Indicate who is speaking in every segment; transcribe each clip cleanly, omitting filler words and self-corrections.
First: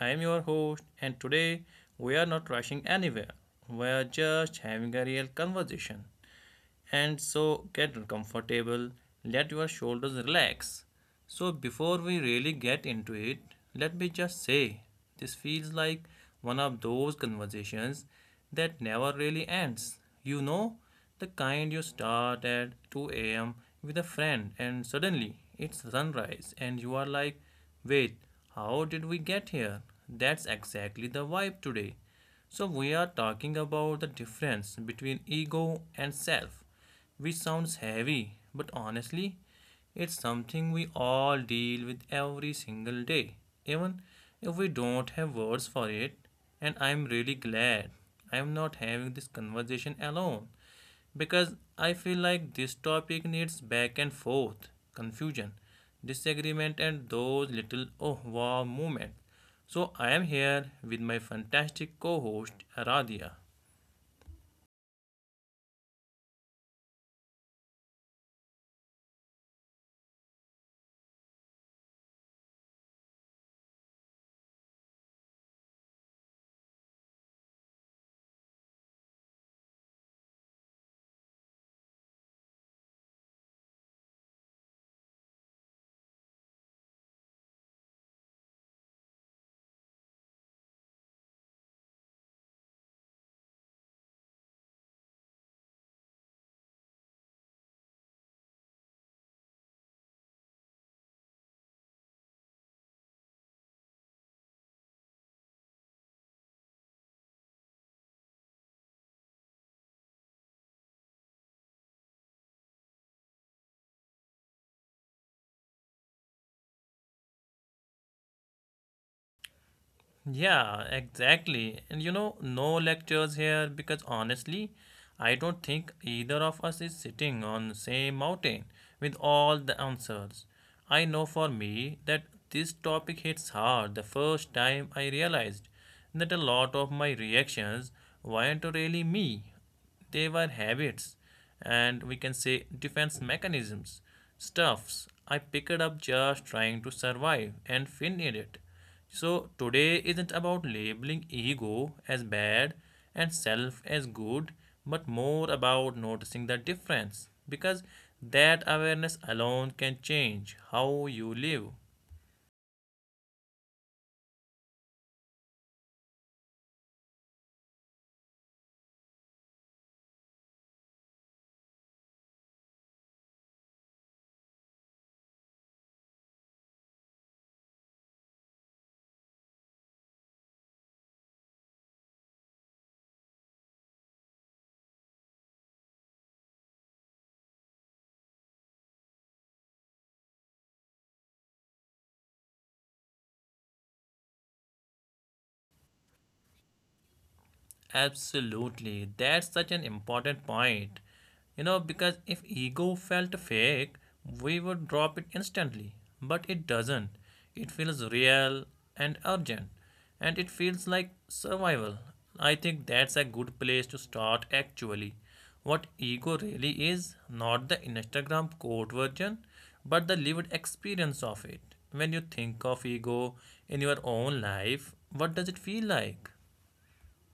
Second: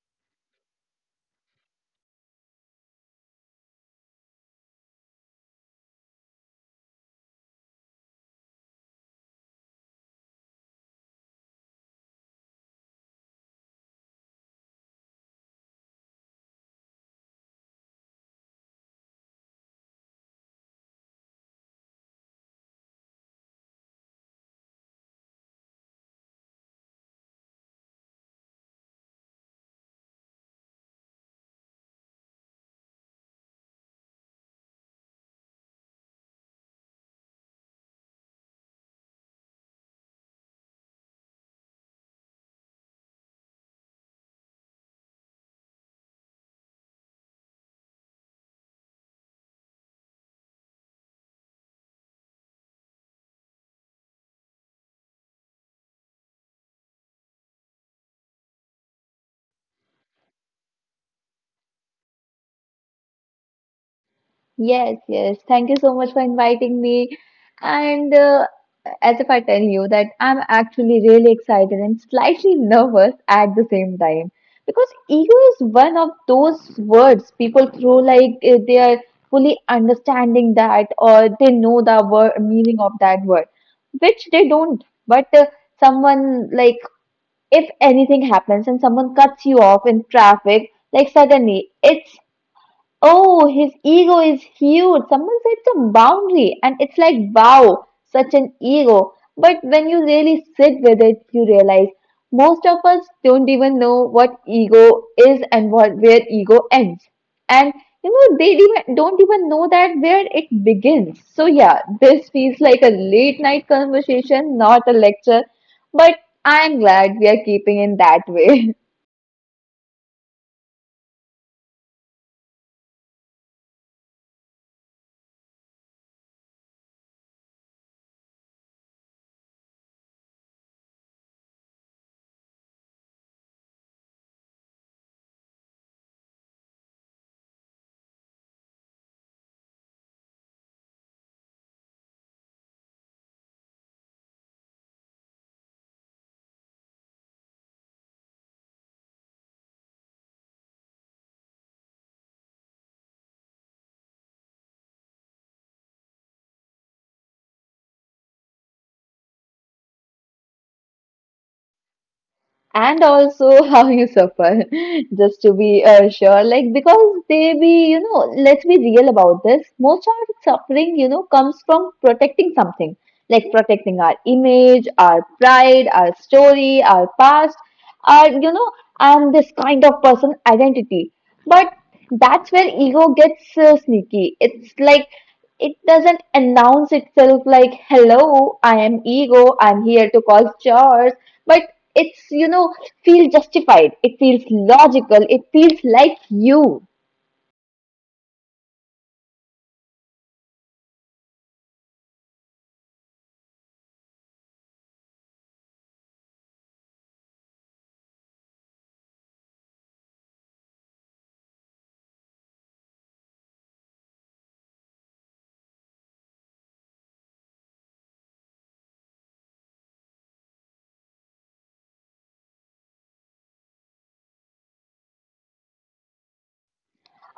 Speaker 1: I am your host, and today we are not rushing anywhere. We are just having a real conversation. And so get comfortable, let your shoulders relax. So, before we really get into it, let me just say this feels like one of those conversations that never really ends. You know, the kind you start at 2 a.m. with a friend, and suddenly it's sunrise, and you are like, wait, how did we get here? That's exactly the vibe today. So, we are talking about the difference between ego and self, which sounds heavy, but honestly, it's something we all deal with every single day, even if we don't have words for it. And I'm really glad I'm not having this conversation alone because I feel like this topic needs back and forth, confusion, disagreement, and those little oh wow moments. So I am here with my fantastic co host Aradia.
Speaker 2: Yes, yes. Thank you so much for inviting me. And as if I tell you that I'm actually really excited and slightly nervous at the same time because ego is one of those words people throw like they are fully understanding that or they know the word meaning of that word, which they don't. But someone like if anything happens and someone cuts you off in traffic, like suddenly it's, "Oh, his ego is huge." Someone said the boundary, and it's like, wow, such an ego. But when you really sit with it, you realize most of us don't even know what ego is and what where ego ends. And they even, don't even know that where it begins. So yeah, this feels like a late night conversation, not a lecture. But I'm glad we are keeping in that way.
Speaker 1: Yeah, exactly. And you know, no lectures here because honestly, I don't think either of us is sitting on the same mountain with all the answers. I know for me that this topic hits hard the first time I realized that a lot of my reactions weren't really me. They were habits and we can say defense mechanisms, stuffs I picked up just trying to survive and finished it. So today isn't about labeling ego as bad and self as good, but more about noticing the difference because that awareness alone can change how you live.
Speaker 2: And also how you suffer just to be sure, like because they be let's be real about this. Most of our suffering, comes from protecting something, like protecting our image, our pride, our story, our past, our, I'm this kind of person, identity. But that's where ego gets sneaky. It's like it doesn't announce itself like, "Hello, I am ego, I'm here to cause chores." But it's, feels justified, it feels logical, it feels like you.
Speaker 1: Absolutely. That's such an important point. You know, because if ego felt fake, we would drop it instantly. But it doesn't. It feels real and urgent. And it feels like survival. I think that's a good place to start actually. What ego really is, not the Instagram quote version, but the lived experience of it. When you think of ego in your own life, what does it feel like?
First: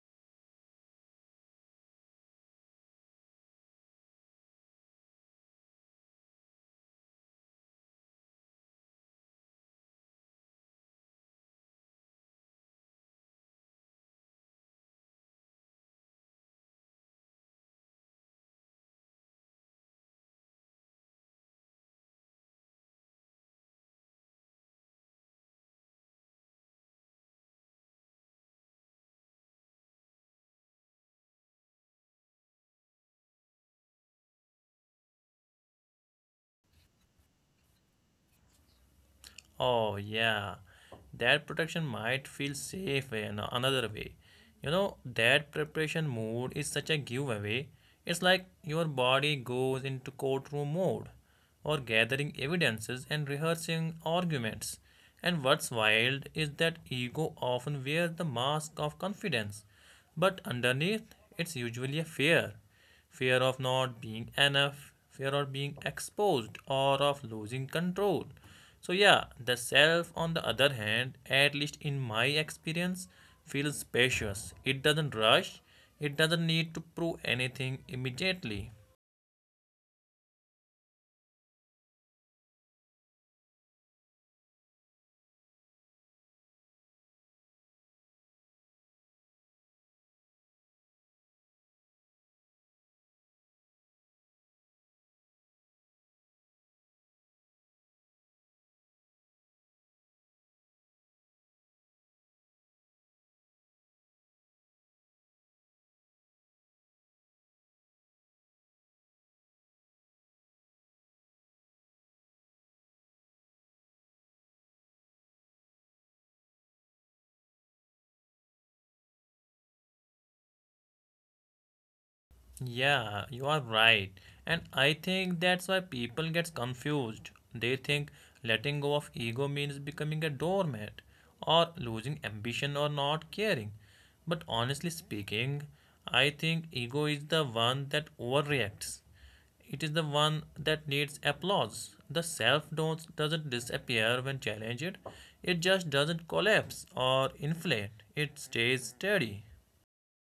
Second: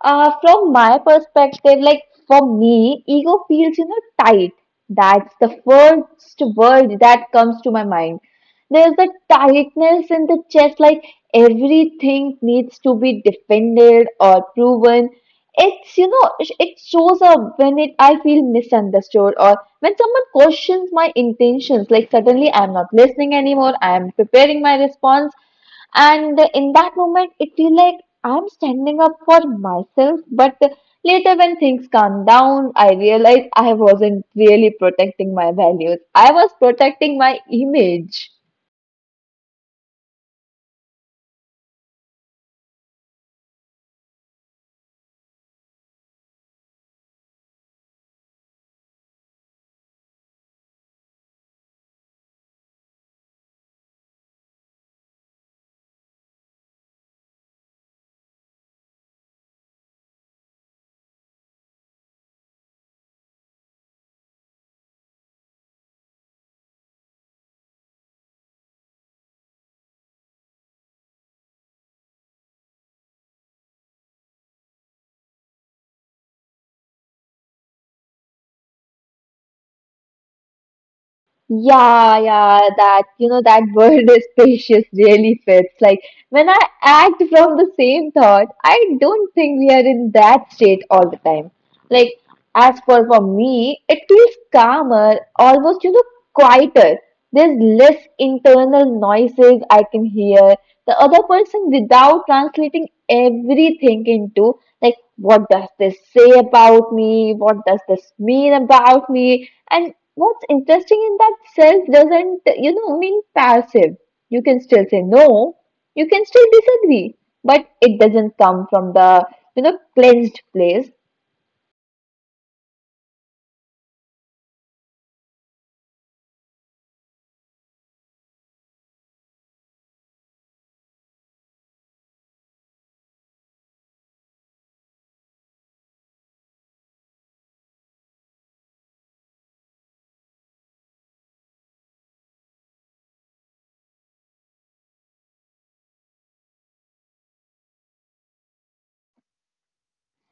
Speaker 2: From my perspective, like for me, ego feels, tight. That's the first word that comes to my mind. There's a tightness in the chest, like everything needs to be defended or proven. It's, it shows up when it I feel misunderstood or when someone questions my intentions, like suddenly I'm not listening anymore, I'm preparing my response. And in that moment, it feel like I'm standing up for myself. But later, when things calm down, I realize I wasn't really protecting my values. I was protecting my image.
Speaker 1: Oh, yeah. That protection might feel safe in another way. You know, that preparation mode is such a giveaway. It's like your body goes into courtroom mode or gathering evidences and rehearsing arguments. And what's wild is that ego often wears the mask of confidence, but underneath, it's usually a fear fear of not being enough, fear of being exposed, or of losing control. So, yeah, the self, on the other hand, at least in my experience, feels spacious. It doesn't rush, it doesn't need to prove anything immediately.
Speaker 2: Yeah, yeah, that, that word is spacious really fits. Like, when I act from the same thought, I don't think we are in that state all the time. Like, as for me, it feels calmer, almost, quieter. There's less internal noises. I can hear the other person without translating everything into like, what does this say about me? What does this mean about me? And what's interesting in that self doesn't mean passive. You can still say no. You can still disagree, but it doesn't come from the, cleansed place.
Speaker 1: Yeah, you are right. And I think that's why people get confused. They think letting go of ego means becoming a doormat or losing ambition or not caring. But honestly speaking, I think ego is the one that overreacts. It is the one that needs applause. The self don't doesn't disappear when challenged. It just doesn't collapse or inflate. It stays steady.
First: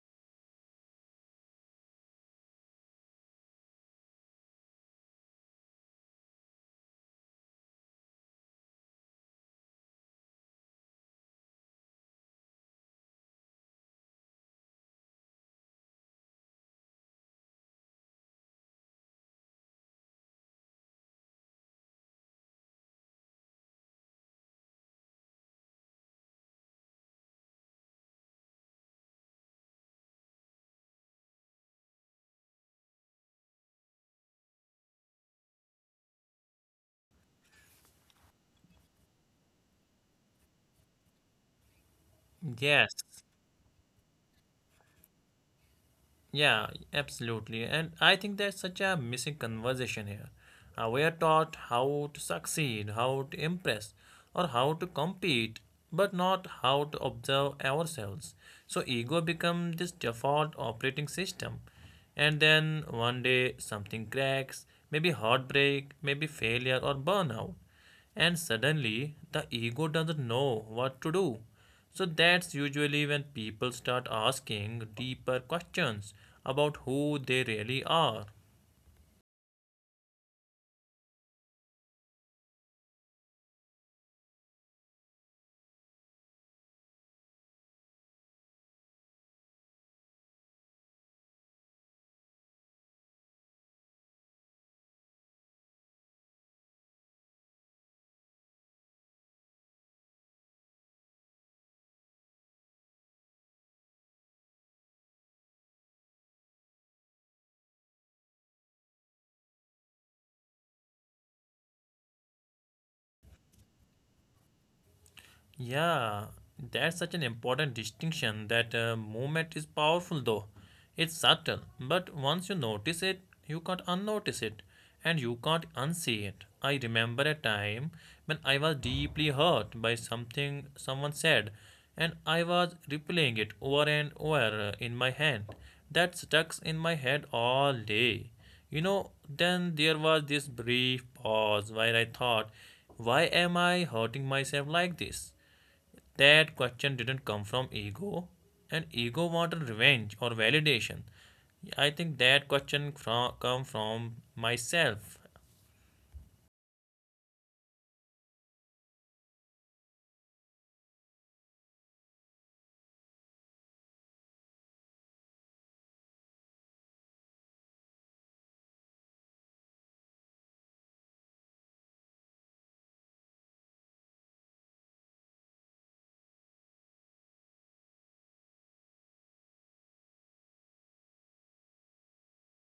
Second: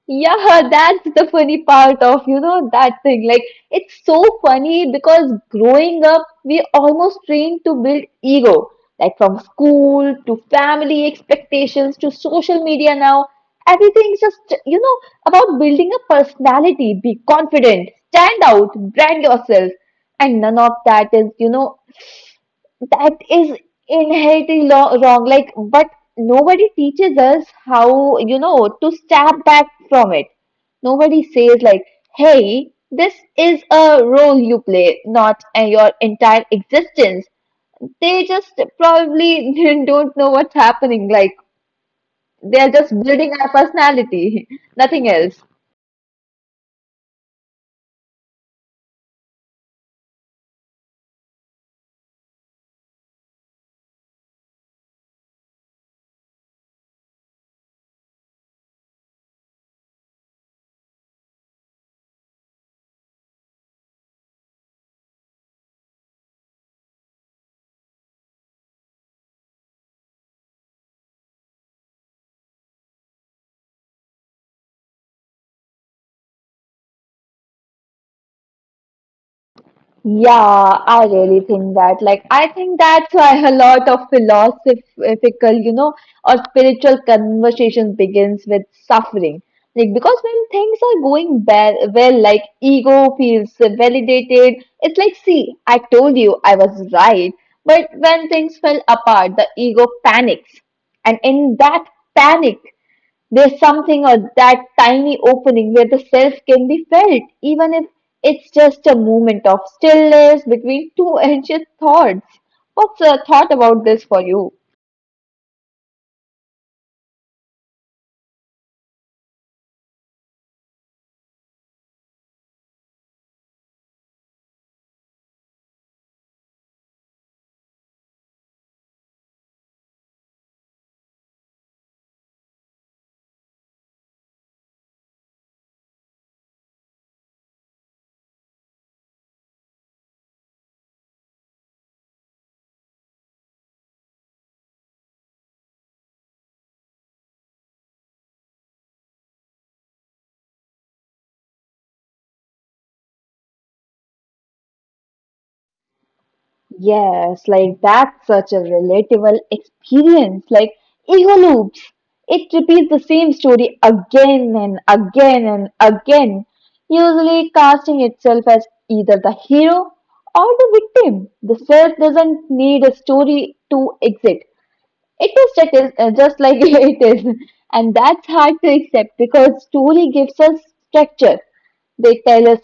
Speaker 2: Yeah, that's the funny part of, that thing. Like, it's so funny because growing up, we almost trained to build ego, like from school to family expectations to social media now. Everything's just, about building a personality, be confident, stand out, brand yourself. And none of that is, that is inherently wrong, like, but nobody teaches us how, to step back from it. Nobody says like, hey, this is a role you play, not your entire existence. They just probably don't know what's happening, like they're just
Speaker 1: Yes,
Speaker 2: building our personality nothing else.
Speaker 1: yeah, absolutely. And I think that's such a missing conversation here. We are taught how to succeed, how to impress, or how to compete, but not how to observe ourselves. So ego becomes this default operating system. And then one day something cracks, maybe heartbreak, maybe failure or burnout. And suddenly, the ego doesn't know what to do. So, that's usually when people start asking deeper questions about who they really are.
Speaker 2: Yeah, I really think that. Like, I think that's why a lot of philosophical, or spiritual conversations begins with suffering. Like, because when things are going bad, well, like ego feels validated. It's like, see, I told you I was right. But when things fell apart, the ego panics. And in that panic, there's something or that tiny opening where the self can be felt, even if it's just a moment of stillness between two anxious thoughts. What's a thought about this for you?
Speaker 1: Yeah, that's such an important distinction that movement is powerful though. It's subtle, but once you notice it, you can't unnotice it and you can't unsee it. I remember a time when I was deeply hurt by something someone said and I was replaying it over and over in my hand. That stuck in my head all day. You know, then there was this brief pause where I thought, why am I hurting myself like this? That question didn't come from ego, and ego wanted revenge or validation. I think that question from come from myself.
Speaker 2: Yes, like that's such a relatable experience. Like ego loops, it repeats the same story again and again and again, usually casting itself as either the hero or the victim. The self doesn't need a story to exist. It is just, just like it is, and that's hard to accept because story gives us structure. They tell us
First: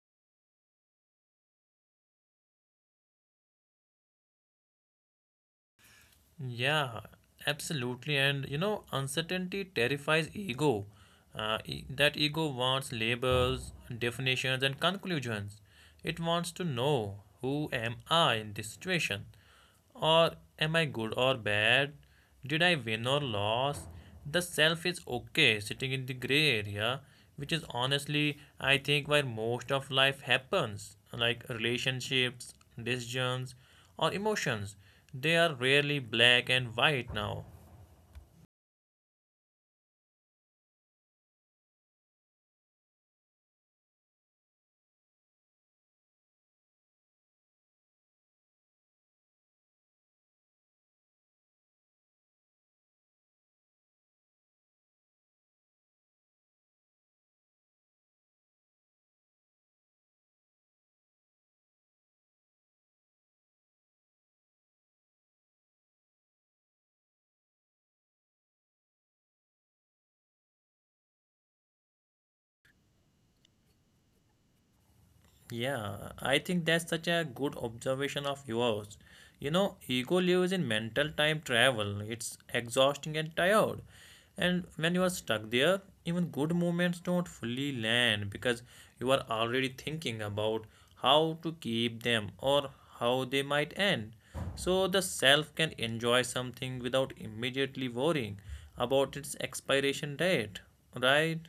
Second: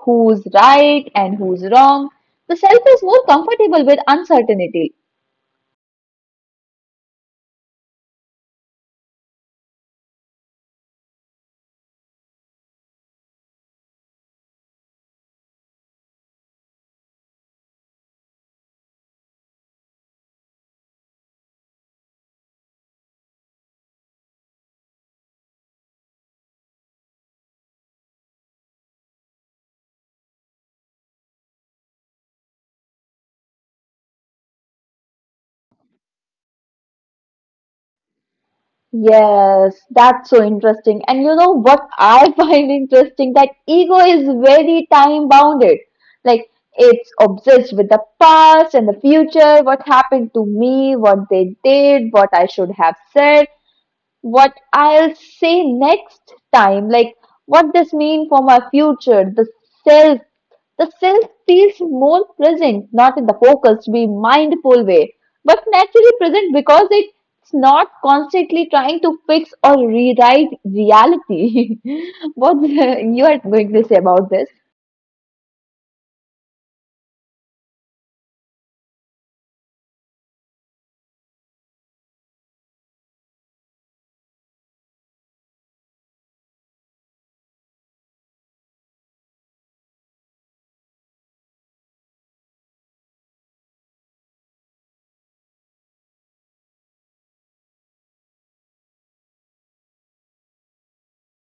Speaker 2: who's right and who's wrong. The self is more comfortable with uncertainty.
Speaker 1: Yeah, absolutely. And you know, uncertainty terrifies ego. That ego wants labels, definitions, and conclusions. It wants to know who am I in this situation, or am I good or bad? Did I win or lose? The self is okay, sitting in the gray area, which is honestly, I think, where most of life happens. Like relationships, decisions, or emotions. They are rarely black and white now.
Speaker 2: Yes, that's so interesting. And you know what I find interesting? That ego is very time bounded. Like it's obsessed with the past and the future, what happened to me, what they did, what I should have said, what I'll say next time, like what this mean for my future. The self, the self feels more present, not in the focused, be mindful way, but naturally present because it's not constantly trying to fix or rewrite reality. What you are going to say about this?
Speaker 1: Yeah, I think that's such a good observation of yours. You know, ego lives in mental time travel. It's exhausting and tired. And when you are stuck there, even good moments don't fully land because you are already thinking about how to keep them or how they might end. So the self can enjoy something without immediately worrying about its expiration date, right?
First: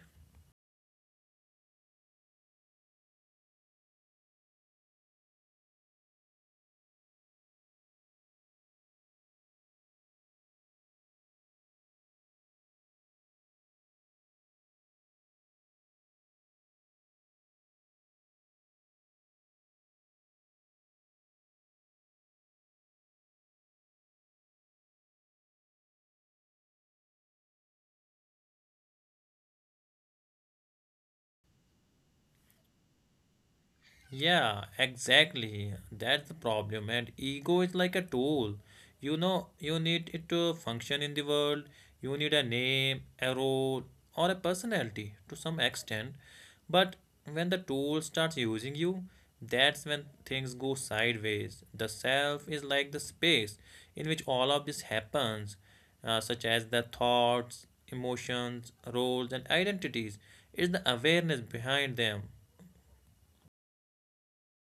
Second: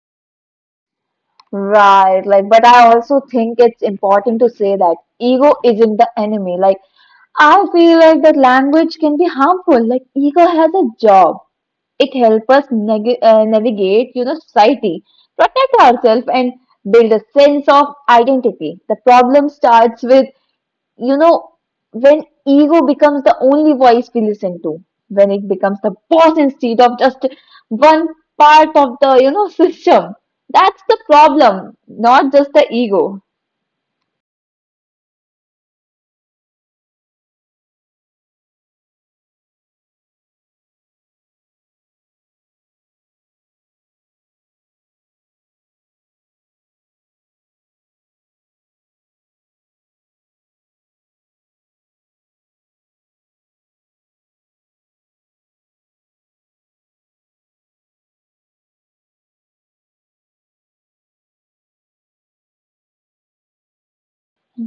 Speaker 2: Right, like, but I also think it's important to say that ego isn't the enemy. Like, I feel like that language can be harmful. Like ego has a job. It helps us navigate, society, protect ourselves, and build a sense of identity. The problem starts with, you know, when ego becomes the only voice we listen to. When it becomes the boss instead of just one part of the, system. That's the problem, not just the ego.
Speaker 1: Yeah, exactly. That's the problem. And ego is like a tool. You know, you need it to function in the world. You need a name, a role, or a personality to some extent. But when the tool starts using you, that's when things go sideways. The self is like the space in which all of this happens, such as the thoughts, emotions, roles, and identities. Is the awareness behind them.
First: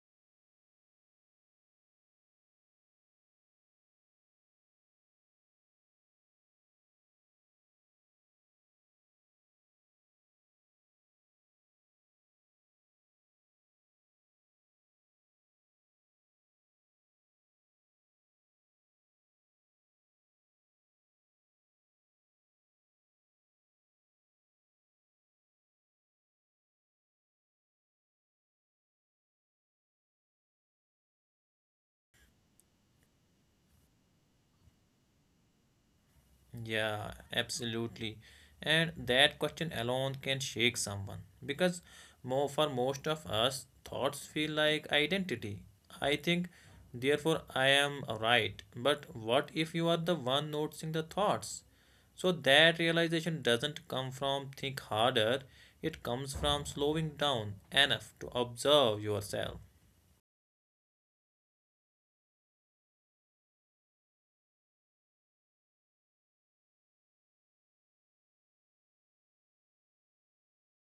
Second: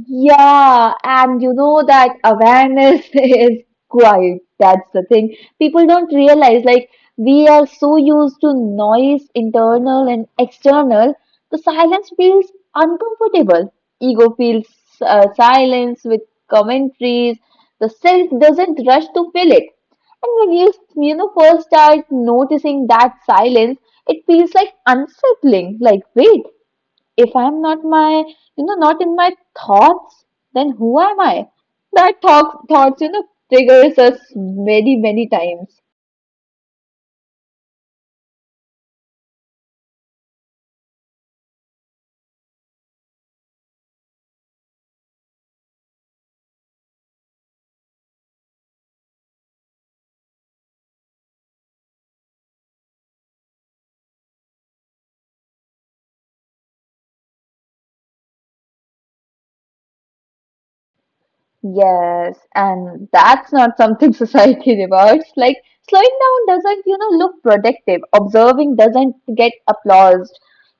Speaker 2: Yeah, and you know that awareness is quiet. That's the thing. People don't realize, like, we are so used to noise, internal and external. The silence feels uncomfortable. Ego feels silence with commentaries. The self doesn't rush to fill it. And when you, first start noticing that silence, it feels like unsettling. Like, wait, if I'm not my, not in my thoughts, then who am I? That thoughts, triggers us many, many times.
Speaker 1: Yeah, absolutely. And that question alone can shake someone because more for most of us, thoughts feel like identity. I think, therefore, I am right. But what if you are the one noticing the thoughts? So that realization doesn't come from think harder, it comes from slowing down enough to observe yourself.
Speaker 2: Yes, and that's not something society rewards. Like slowing down doesn't, look productive. Observing doesn't get applauded.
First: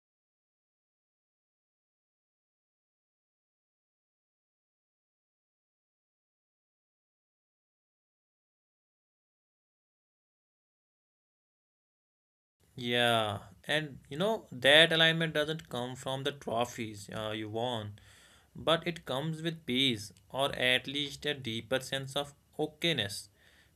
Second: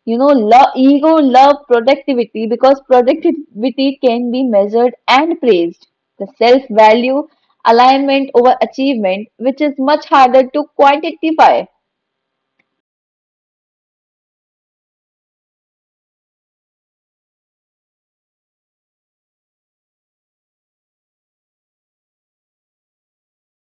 Speaker 2: You know, love, ego, love productivity because productivity can be measured and praised. The self-value alignment over achievement, which is much harder to quantify.
Speaker 1: Yeah, and you know that alignment doesn't come from the trophies you won, but it comes with peace or at least a deeper sense of okayness.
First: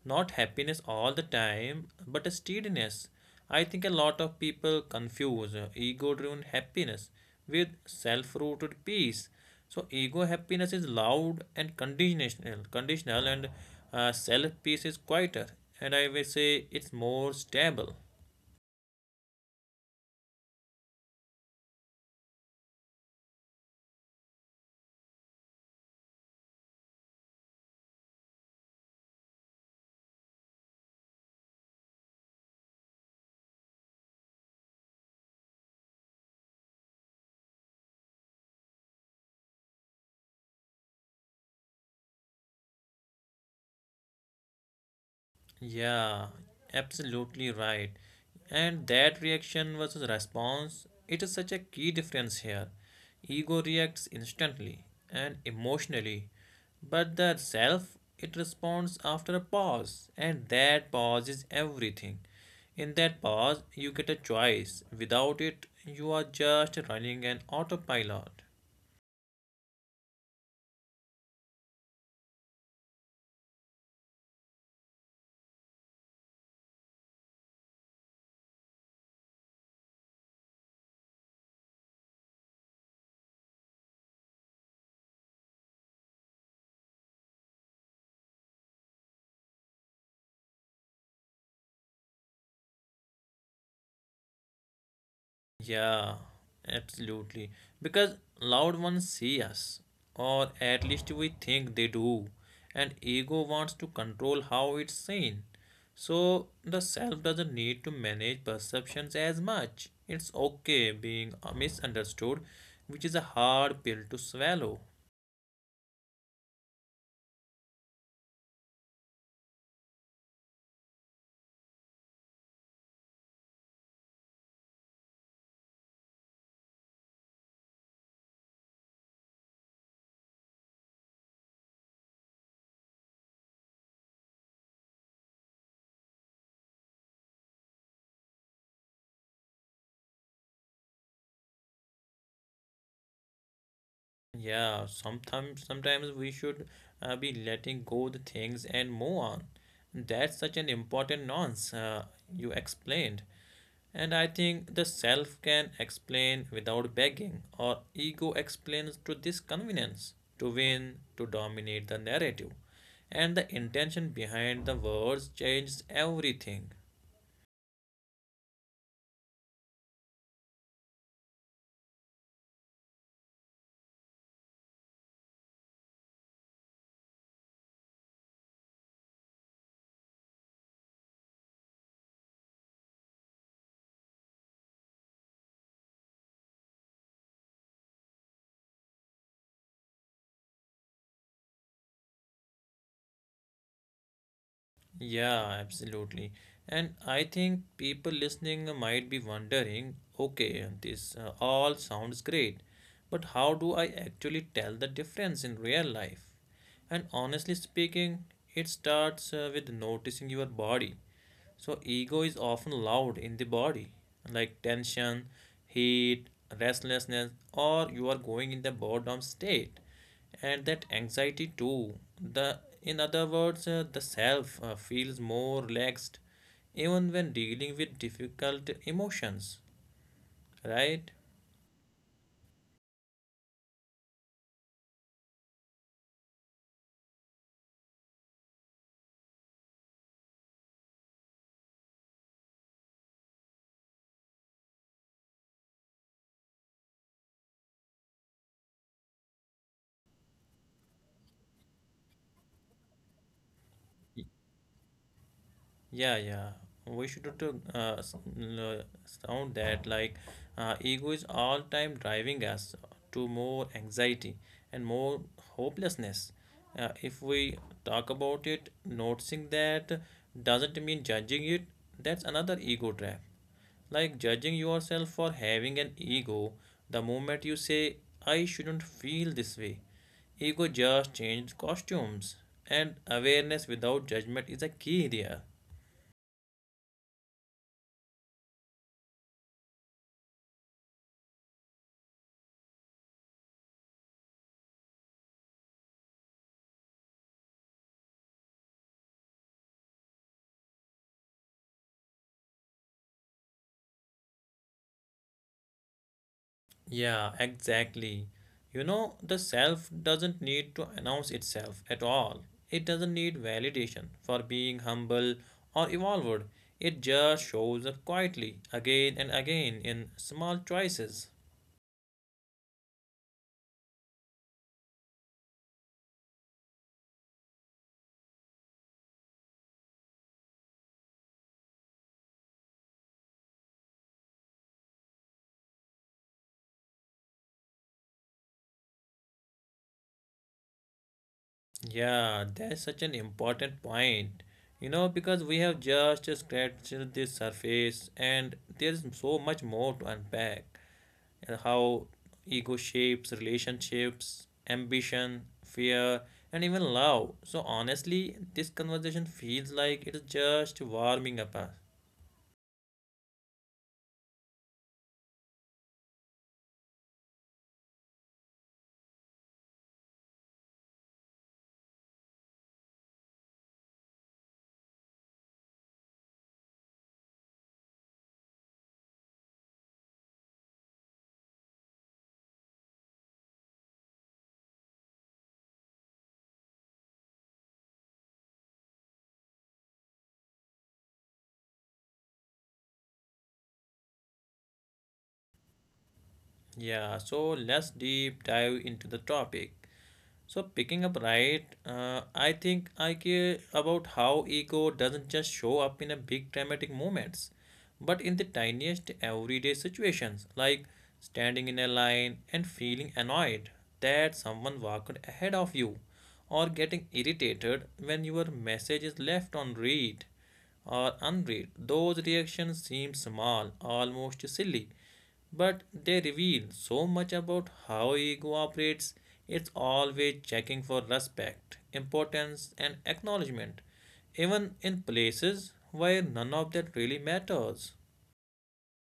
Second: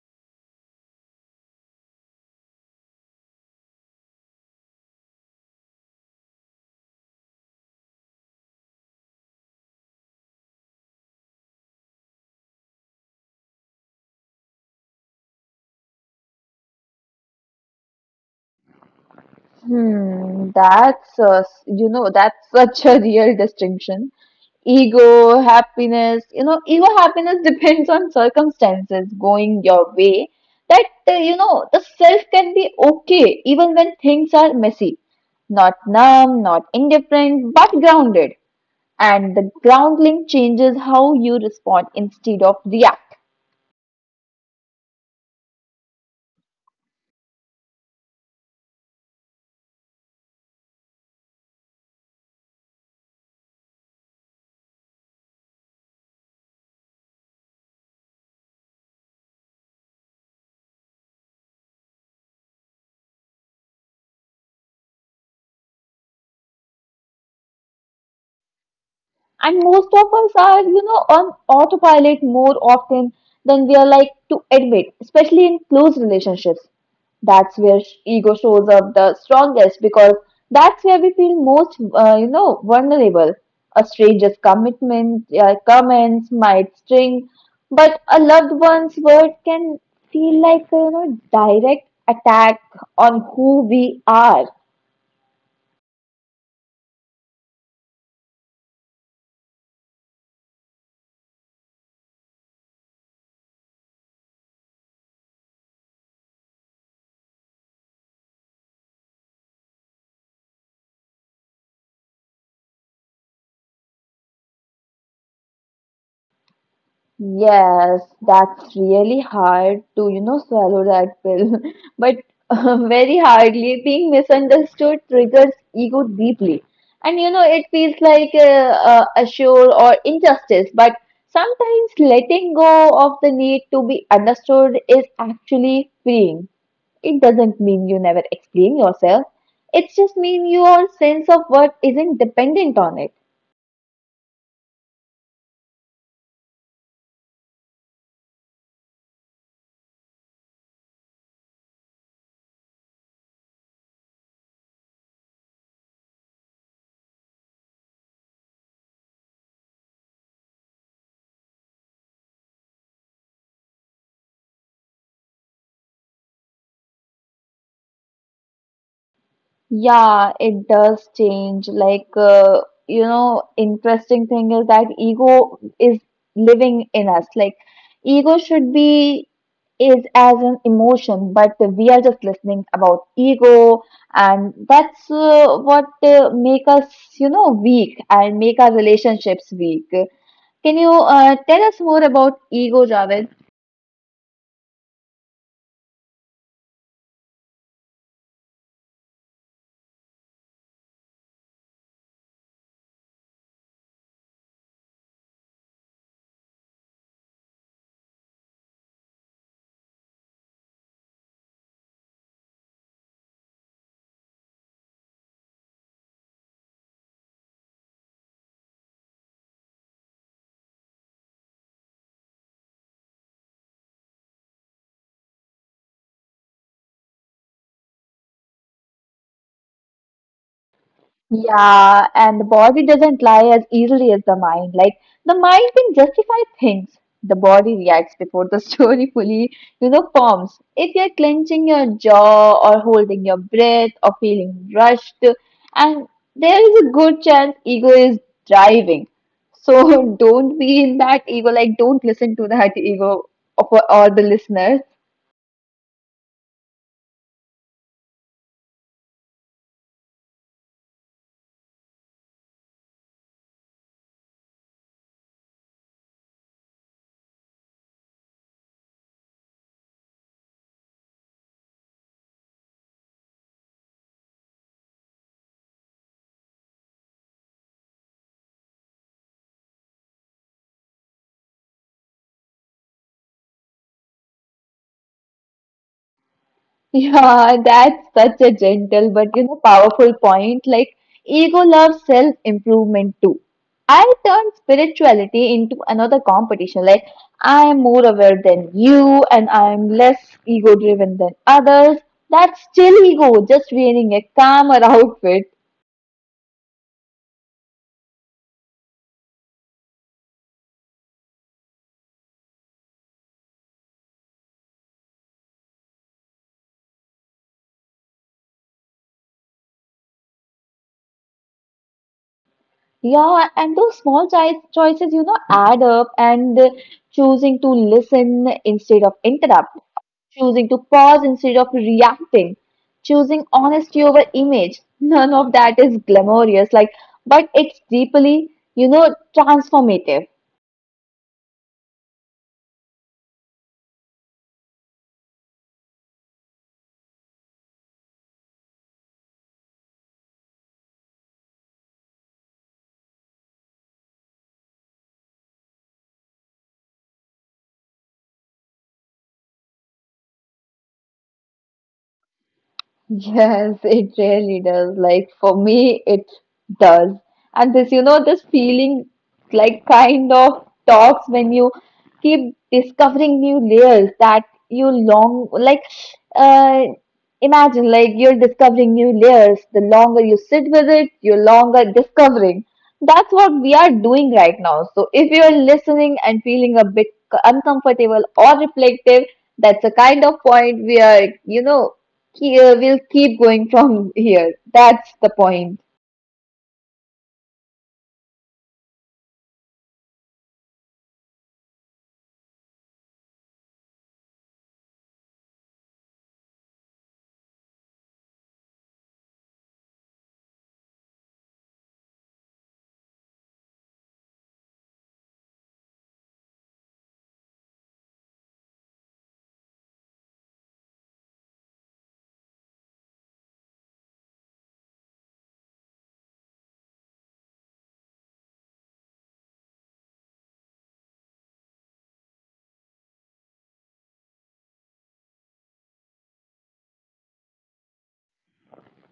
Speaker 1: Not happiness all the time, but a steadiness. I think a lot of people confuse ego-driven happiness with self-rooted peace. So ego happiness is loud and conditional, and self peace is quieter, and I will say it's more stable.
Speaker 2: Hmm, that's a, that's such a real distinction. Ego, happiness, ego happiness depends on circumstances going your way. That, the self can be okay even when things are messy. Not numb, not indifferent, but grounded. And the grounding changes how you respond instead of react.
Speaker 1: Yeah, absolutely right. And that reaction versus response, it is such a key difference here. Ego reacts instantly and emotionally, but the self, it responds after a pause, and that pause is everything. In that pause, you get a choice. Without it, you are just running an autopilot.
Speaker 2: And most of us are, on autopilot more often than we are like to admit, especially in close relationships. That's where ego shows up the strongest because that's where we feel most, vulnerable. A stranger's commitment, comments might sting, but a loved one's word can feel like a, direct attack on who we are.
Speaker 1: Yeah, absolutely. Because loud ones see us, or at least we think they do, and ego wants to control how it's seen. So the self doesn't need to manage perceptions as much. It's okay being misunderstood, which is a hard pill to swallow.
Speaker 2: Yes, that's really hard to, swallow that pill. But very hardly, being misunderstood triggers ego deeply. And, it feels like a sure or injustice. But sometimes letting go of the need to be understood is actually freeing. It doesn't mean you never explain yourself. It just means your sense of worth isn't dependent on it.
Speaker 1: Yeah, sometimes we should be letting go the things and move on. That's such an important nuance you explained. And I think the self can explain without begging, or ego explains to this convenience to win, to dominate the narrative. And the intention behind the words changes everything.
Speaker 2: Yeah, it does change. Like, interesting thing is that ego is living in us. Like, ego should be is as an emotion, but we are just listening about ego, and that's what make us, weak and make our relationships weak. Can you tell us more about ego, Javed?
Speaker 1: Yeah, absolutely. And I think people listening might be wondering okay, this all sounds great, but how do I actually tell the difference in real life? And honestly speaking, it starts with noticing your body. So, ego is often loud in the body, like tension, heat, restlessness, or you are going in the boredom state, and that anxiety too. The in other words, the self feels more relaxed even when dealing with difficult emotions, right?
Speaker 2: Yeah, and the body doesn't lie as easily as the mind. Like the mind can justify things. The body reacts before the story fully, forms. If you're clenching your jaw or holding your breath or feeling rushed, and there is a good chance ego is driving. So don't be in that ego, like don't listen to that ego of, or the listeners.
Speaker 1: Yeah, yeah. We should not sound that like ego is all time driving us to more anxiety and more hopelessness. If we talk about it, noticing that doesn't mean judging it. That's another ego trap. Like judging yourself for having an ego. The moment you say, "I shouldn't feel this way," ego just changed costumes. And awareness without judgment is a key there.
Speaker 2: Yeah, that's such a gentle but you know powerful point. Like ego loves self-improvement too. I turn spirituality into another competition. Like I am more aware than you and I am less ego-driven than others. That's still ego, just wearing a calmer outfit.
Speaker 1: Yeah, exactly. You know, the self doesn't need to announce itself at all. It doesn't need validation for being humble or evolved. It just shows up quietly, again and again, in small choices.
Speaker 2: Yeah, and those small choices, add up. And choosing to listen instead of interrupt, choosing to pause instead of reacting, choosing honesty over image. None of that is glamorous, like, but it's deeply, transformative.
Speaker 1: Yeah, that's such an important point. You know, because we have just scratched the surface and there's so much more to unpack. And how ego shapes relationships, ambition, fear, and even love. So honestly, this conversation feels like it's just warming up. Us.
Speaker 2: Yes, it really does. Like for me, it does. And this, this feeling like kind of talks when you keep discovering new layers that you long, like uh imagine, like you're discovering new layers. The longer you sit with it, you're longer discovering. That's what we are doing right now. So if you're listening and feeling a bit uncomfortable or reflective, that's a kind of point where, we'll keep going from here. That's the point.
Speaker 1: Yeah, so let's deep dive into the topic. So picking up right, I think I care about how ego doesn't just show up in a big dramatic moments, but in the tiniest everyday situations, like standing in a line and feeling annoyed that someone walked ahead of you, or getting irritated when your message is left on read or unread. Those reactions seem small, almost silly, but they reveal so much about how ego operates. It's always checking for respect, importance, and acknowledgement, even in places where none of that really matters.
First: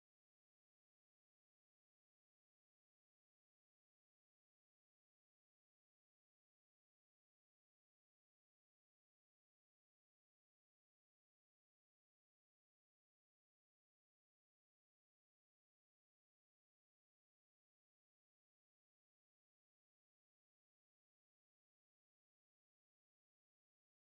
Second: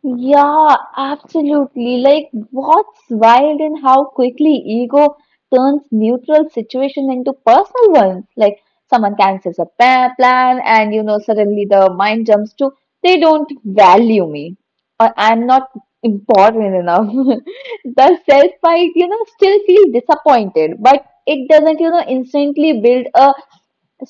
Speaker 2: Yeah, absolutely. Like, what's wild in how quickly ego turns neutral situation into personal ones. Like, someone cancels a plan, and you know, suddenly the mind jumps to, they don't value me, or I'm not important enough. The self-pride, still feels disappointed, but it doesn't, instantly build a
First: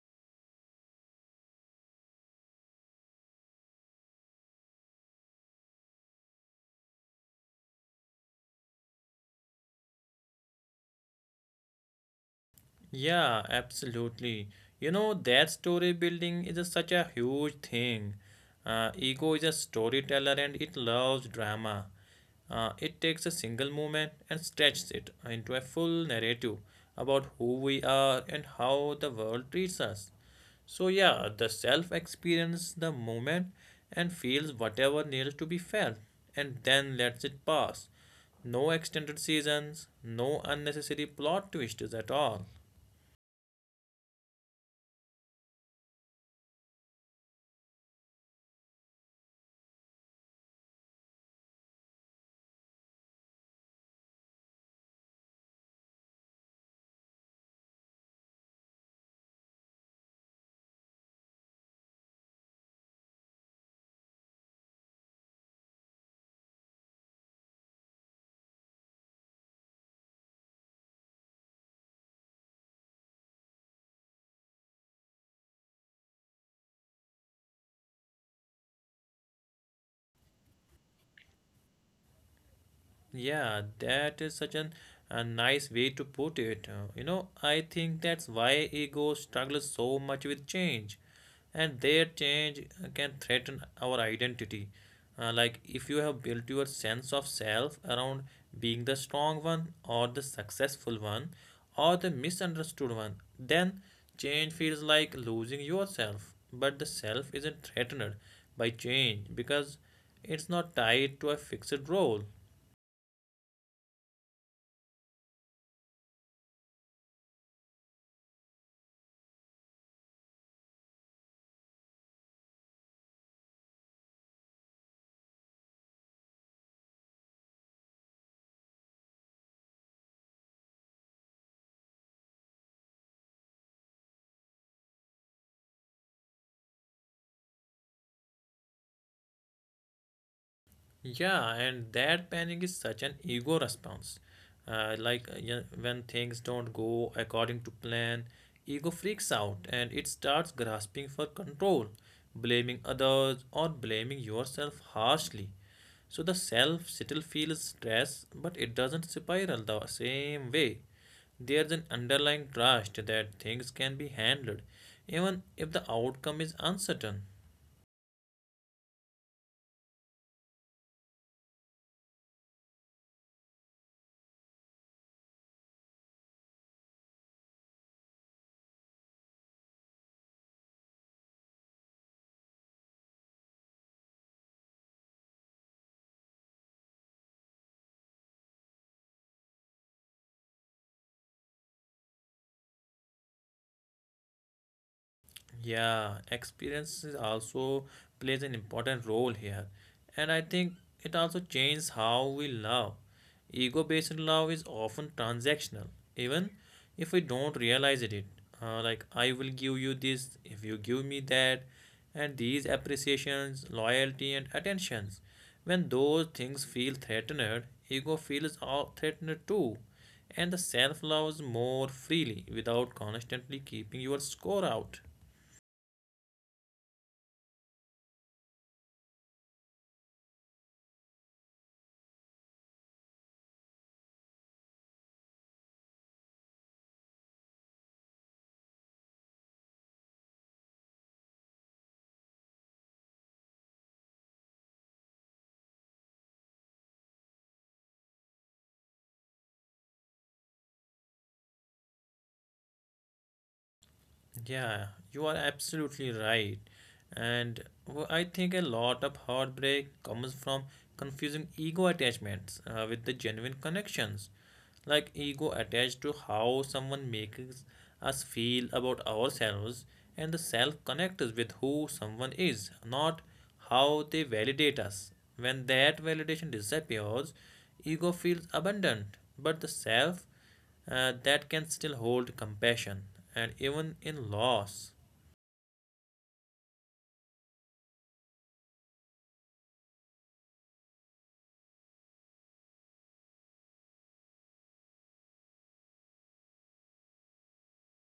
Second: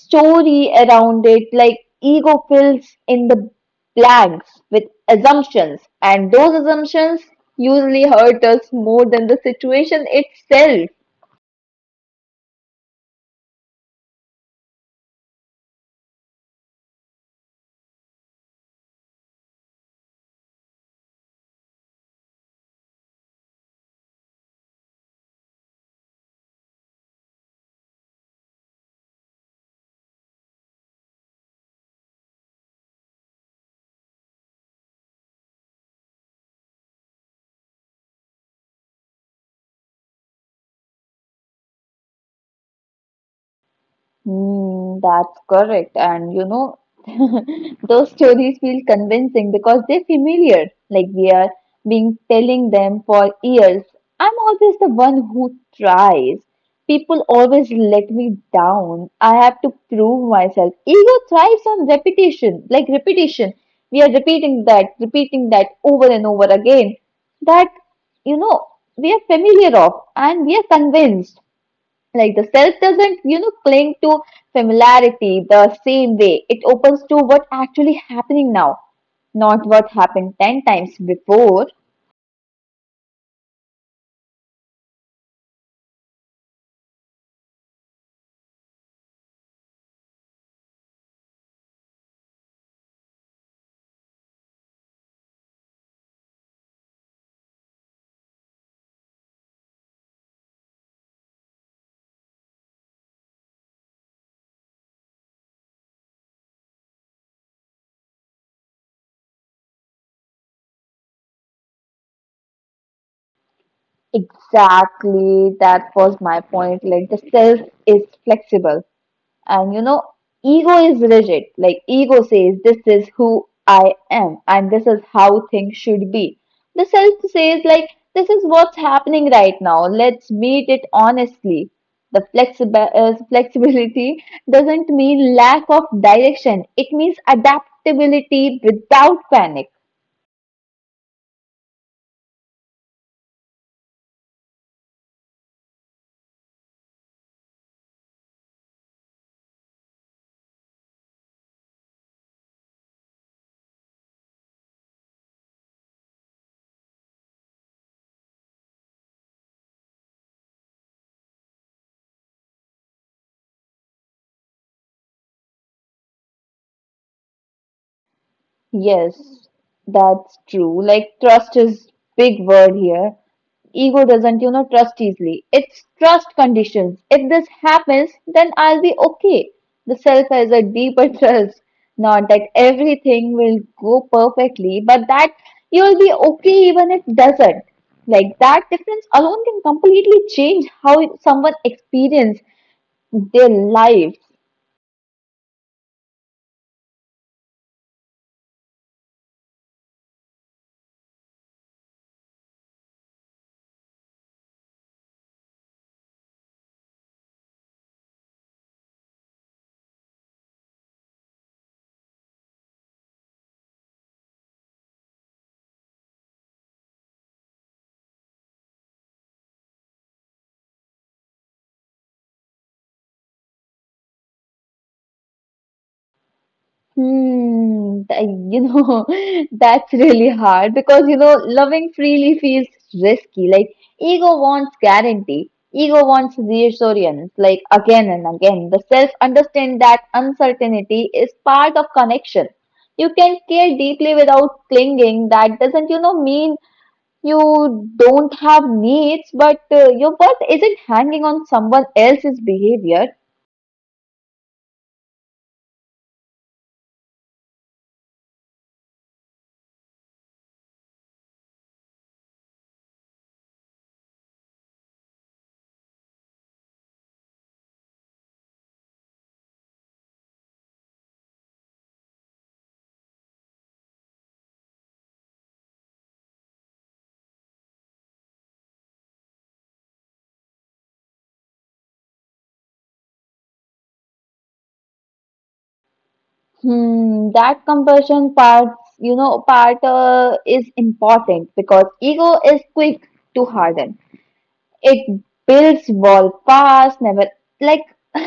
Speaker 2: story around it. Like ego fills in the blanks with assumptions, and those assumptions usually hurt us more than the situation itself.
Speaker 1: Yeah, absolutely. You know, that story building is a, such a huge thing. Ego is a storyteller and it loves drama. It takes a single moment and stretches it into a full narrative about who we are and how the world treats us. So, yeah, the self experiences the moment and feels whatever needs to be felt and then lets it pass. No extended seasons, no unnecessary plot twists at all.
Speaker 2: Mm, that's correct. And you know, those stories feel convincing because they're familiar, like we are being telling them for years. I'm always the one who tries. People always let me down. I have to prove myself. Ego thrives on repetition, like repetition. We are repeating that over and over again. That, you know, we are familiar of and we are convinced like the self doesn't cling to familiarity the same way it opens to what actually happening now, not what happened 10 times before.
Speaker 1: Yeah, that is a nice way to put it. You know, I think that's why ego struggles so much with change. And their change can threaten our identity. Like, if you have built your sense of self around being the strong one, or the successful one, or the misunderstood one, then change feels like losing yourself. But the self isn't threatened by change because it's not tied to a fixed role.
Speaker 2: Exactly, that was my point. Like the self is flexible. And you know, ego is rigid. Like, ego says, this is who I am, and this is how things should be. The self says, like, this is what's happening right now. Let's meet it honestly. Flexibility doesn't mean lack of direction, it means adaptability without panic.
Speaker 1: Yeah, and that panic is such an ego response. Like, yeah, when things don't go according to plan, ego freaks out and it starts grasping for control, blaming others or blaming yourself harshly. So the self still feels stress, but it doesn't spiral the same way. There's an underlying trust that things can be handled, even if the outcome is uncertain.
Speaker 2: Yes, that's true. Like trust is big word here. Ego doesn't, trust easily. It's trust conditions. If this happens, then I'll be okay. The self has a deeper trust. Not that everything will go perfectly, but that you'll be okay even if doesn't. Like that difference alone can completely change how someone experience their life.
Speaker 1: Yeah, experiences also plays an important role here. And I think it also changes how we love. Ego-based love is often transactional, even if we don't realize it. Like I will give you this if you give me that, and these appreciations, loyalty, and attentions. When those things feel threatened, ego feels all threatened too, and the self loves more freely without constantly keeping your score out.
Speaker 2: Hmm, you know, that's really hard because, you know, loving freely feels risky. Like, ego wants guarantee, ego wants reassurance, like, again and again. The self understand that uncertainty is part of connection. You can care deeply without clinging. That doesn't, mean you don't have needs, but your worth isn't hanging on someone else's behavior.
Speaker 1: Yeah, you are absolutely right. And I think a lot of heartbreak comes from confusing ego attachments with the genuine connections. Like ego attached to how someone makes us feel about ourselves, and the self connects with who someone is, not how they validate us. When that validation disappears, ego feels abundant, but the self that can still hold compassion and even in loss.
Speaker 2: Hmm, that compulsion part, is important because ego is quick to harden. It builds wall pass, never, like,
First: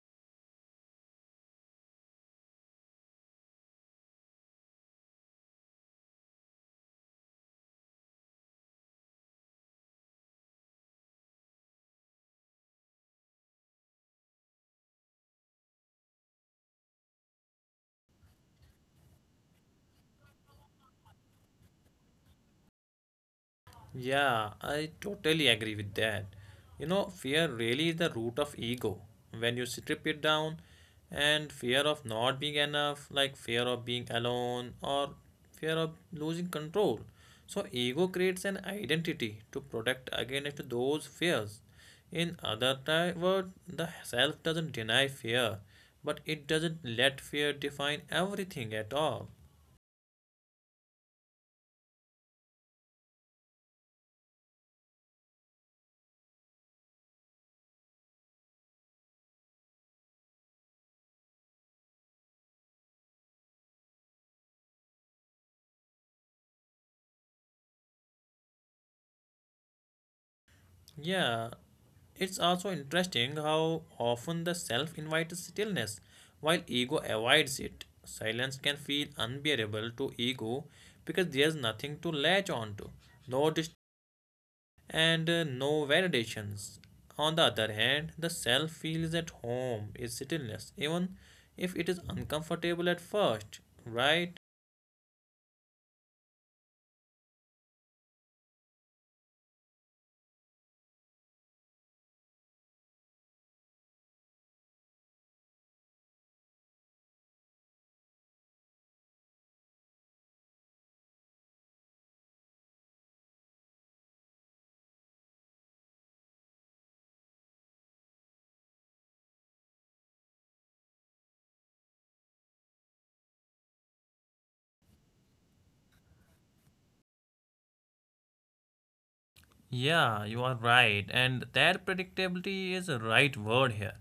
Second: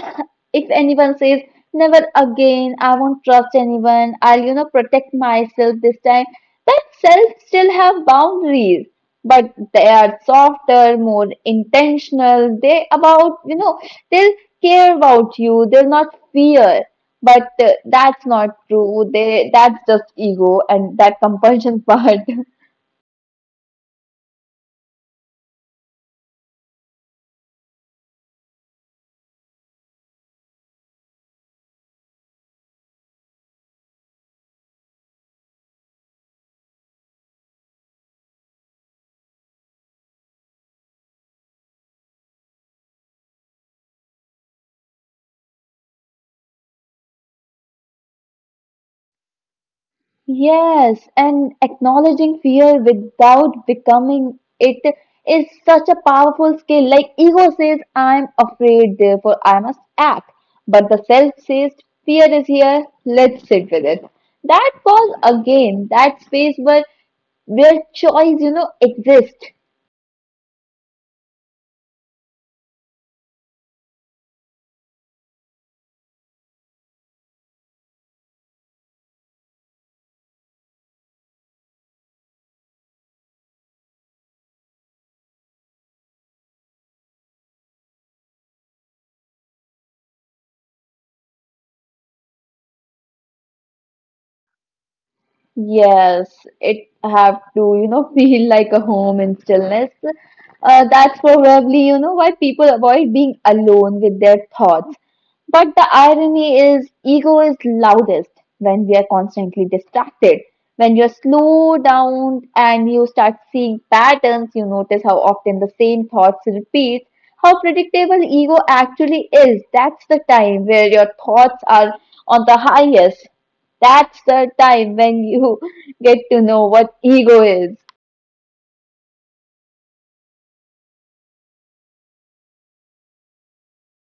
Speaker 2: if anyone says never again, I won't trust anyone, I'll protect myself this time. That self still have boundaries, but they are softer, more intentional. They about they'll care about you. They'll not fear. But that's not true. They That's just ego and that compulsion part.
Speaker 1: Yeah, I totally agree with that. You know, fear really is the root of ego. When you strip it down, and fear of not being enough, like fear of being alone or fear of losing control. So, ego creates an identity to protect against those fears. In other words, the self doesn't deny fear, but it doesn't let fear define everything at all.
Speaker 2: Yes, and acknowledging fear without becoming it is such a powerful skill. Like ego says, I'm afraid, therefore I must act. But the self says, fear is here, let's sit with it. That was again that space where choice, exists.
Speaker 1: Yeah, it's also interesting how often the self invites stillness while ego avoids it. Silence can feel unbearable to ego because there's nothing to latch onto, no distraction and no validations. On the other hand, the self feels at home in stillness, even if it is uncomfortable at first, right?
Speaker 2: Yes, it have to, feel like a home in stillness. That's probably, why people avoid being alone with their thoughts. But the irony is, ego is loudest when we are constantly distracted. When you slow down and you start seeing patterns, you notice how often the same thoughts repeat, how predictable ego actually is. That's the time where your thoughts are on the highest. That's the time when you get to know what ego is.
Speaker 1: Yeah, you are right. And that predictability is a right word here.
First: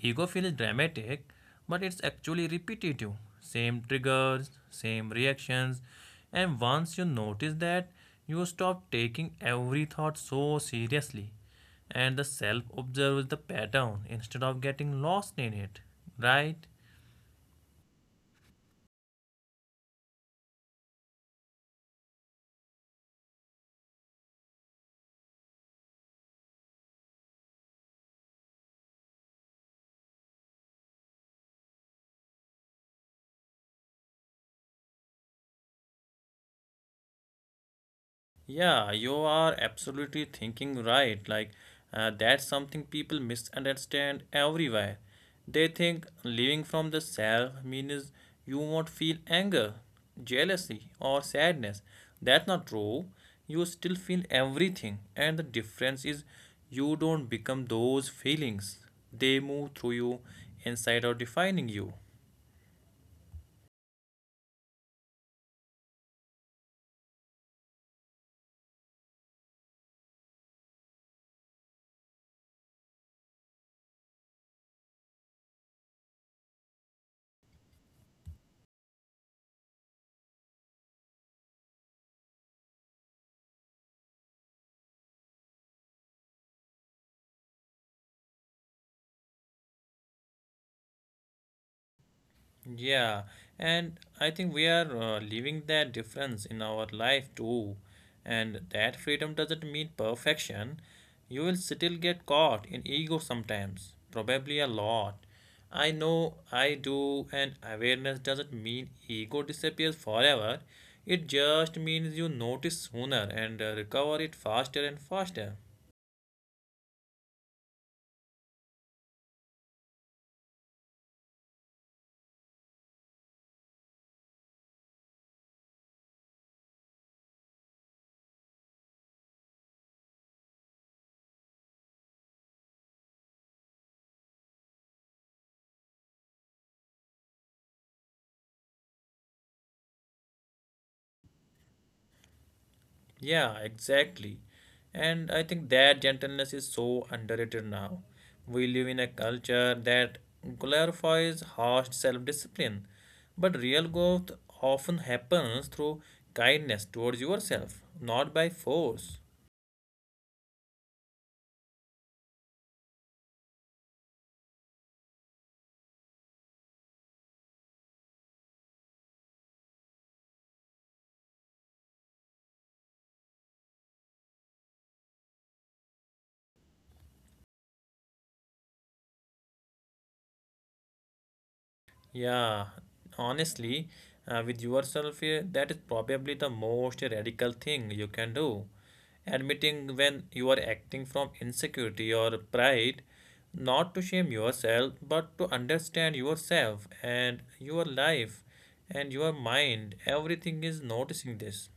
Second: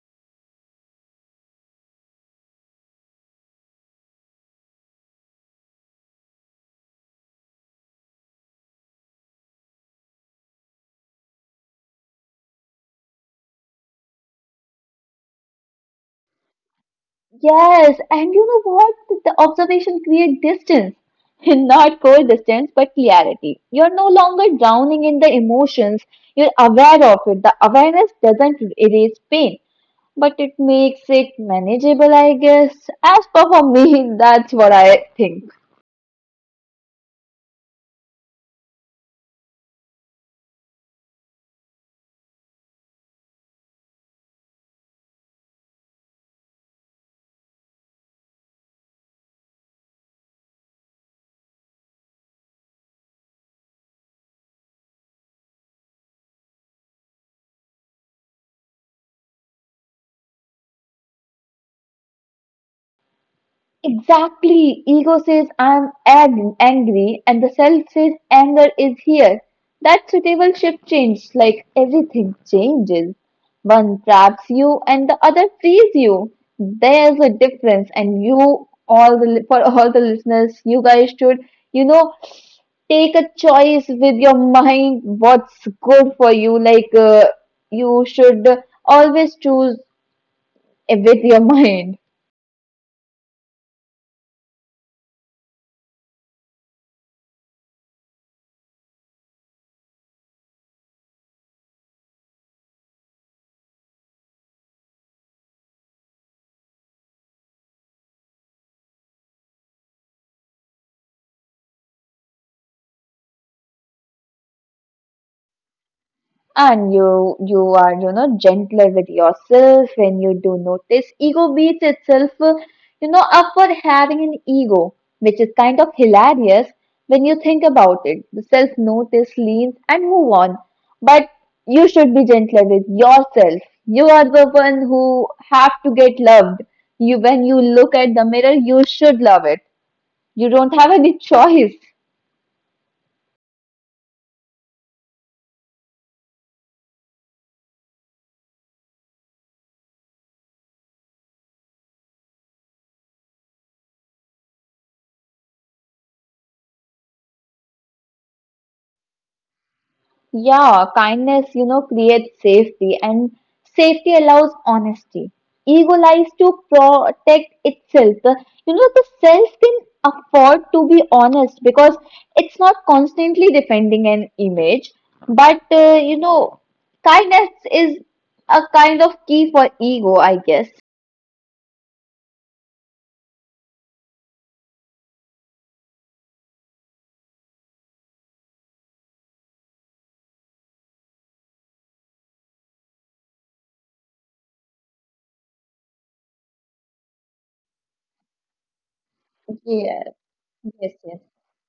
Speaker 1: Ego feels dramatic, but it's actually repetitive. Same triggers, same reactions. And once you notice that, you stop taking every thought so seriously. And the self observes the pattern instead of getting lost in it, right?
Speaker 2: Yes, and you know what? The observation creates distance. Not cold distance, but clarity. You're no longer drowning in the emotions. You're aware of it. The awareness doesn't erase pain, but it makes it manageable, I guess. As per for me, that's what I think.
Speaker 1: Yeah, you are absolutely thinking right. Like, that's something people misunderstand everywhere. They think living from the self means you won't feel anger, jealousy, or sadness. That's not true. You still feel everything, and the difference is you don't become those feelings. They move through you inside of defining you.
Speaker 2: Exactly. Ego says I'm angry, and the self says anger is here. That suitable shift change, like everything changes. One traps you, and the other frees you. There's a difference, and you all the li- for all the listeners, you guys should you know take a choice with your mind. What's good for you? Like you should always choose with your mind.
Speaker 1: Yeah, and I think we are leaving that difference in our life too. And that freedom doesn't mean perfection. You will still get caught in ego sometimes, probably a lot. I know I do, and awareness doesn't mean ego disappears forever. It just means you notice sooner and recover it faster and faster.
Speaker 2: And you are gentler with yourself when you do notice ego beats itself up for having an ego, which is kind of hilarious when you think about it. The self notice leans and move on, but you should be gentler with yourself. You are the one who have to get loved. You When you look at the mirror you should love it. You don't have any choice.
Speaker 1: Yeah, exactly. And I think that gentleness is so underrated now. We live in a culture that glorifies harsh self-discipline, but real growth often happens through kindness towards yourself, not by force.
Speaker 2: Yeah, kindness, creates safety, and safety allows honesty. Ego lies to protect itself. The self can afford to be honest because it's not constantly defending an image. But, kindness is a kind of key for ego, I guess.
Speaker 1: Yeah, honestly, with yourself, that is probably the most radical thing you can do. Admitting when you are acting from insecurity or pride, not to shame yourself, but to understand yourself and your life and your mind.
Speaker 2: Yeah,
Speaker 1: Everything is
Speaker 2: yes, yes.
Speaker 1: noticing this.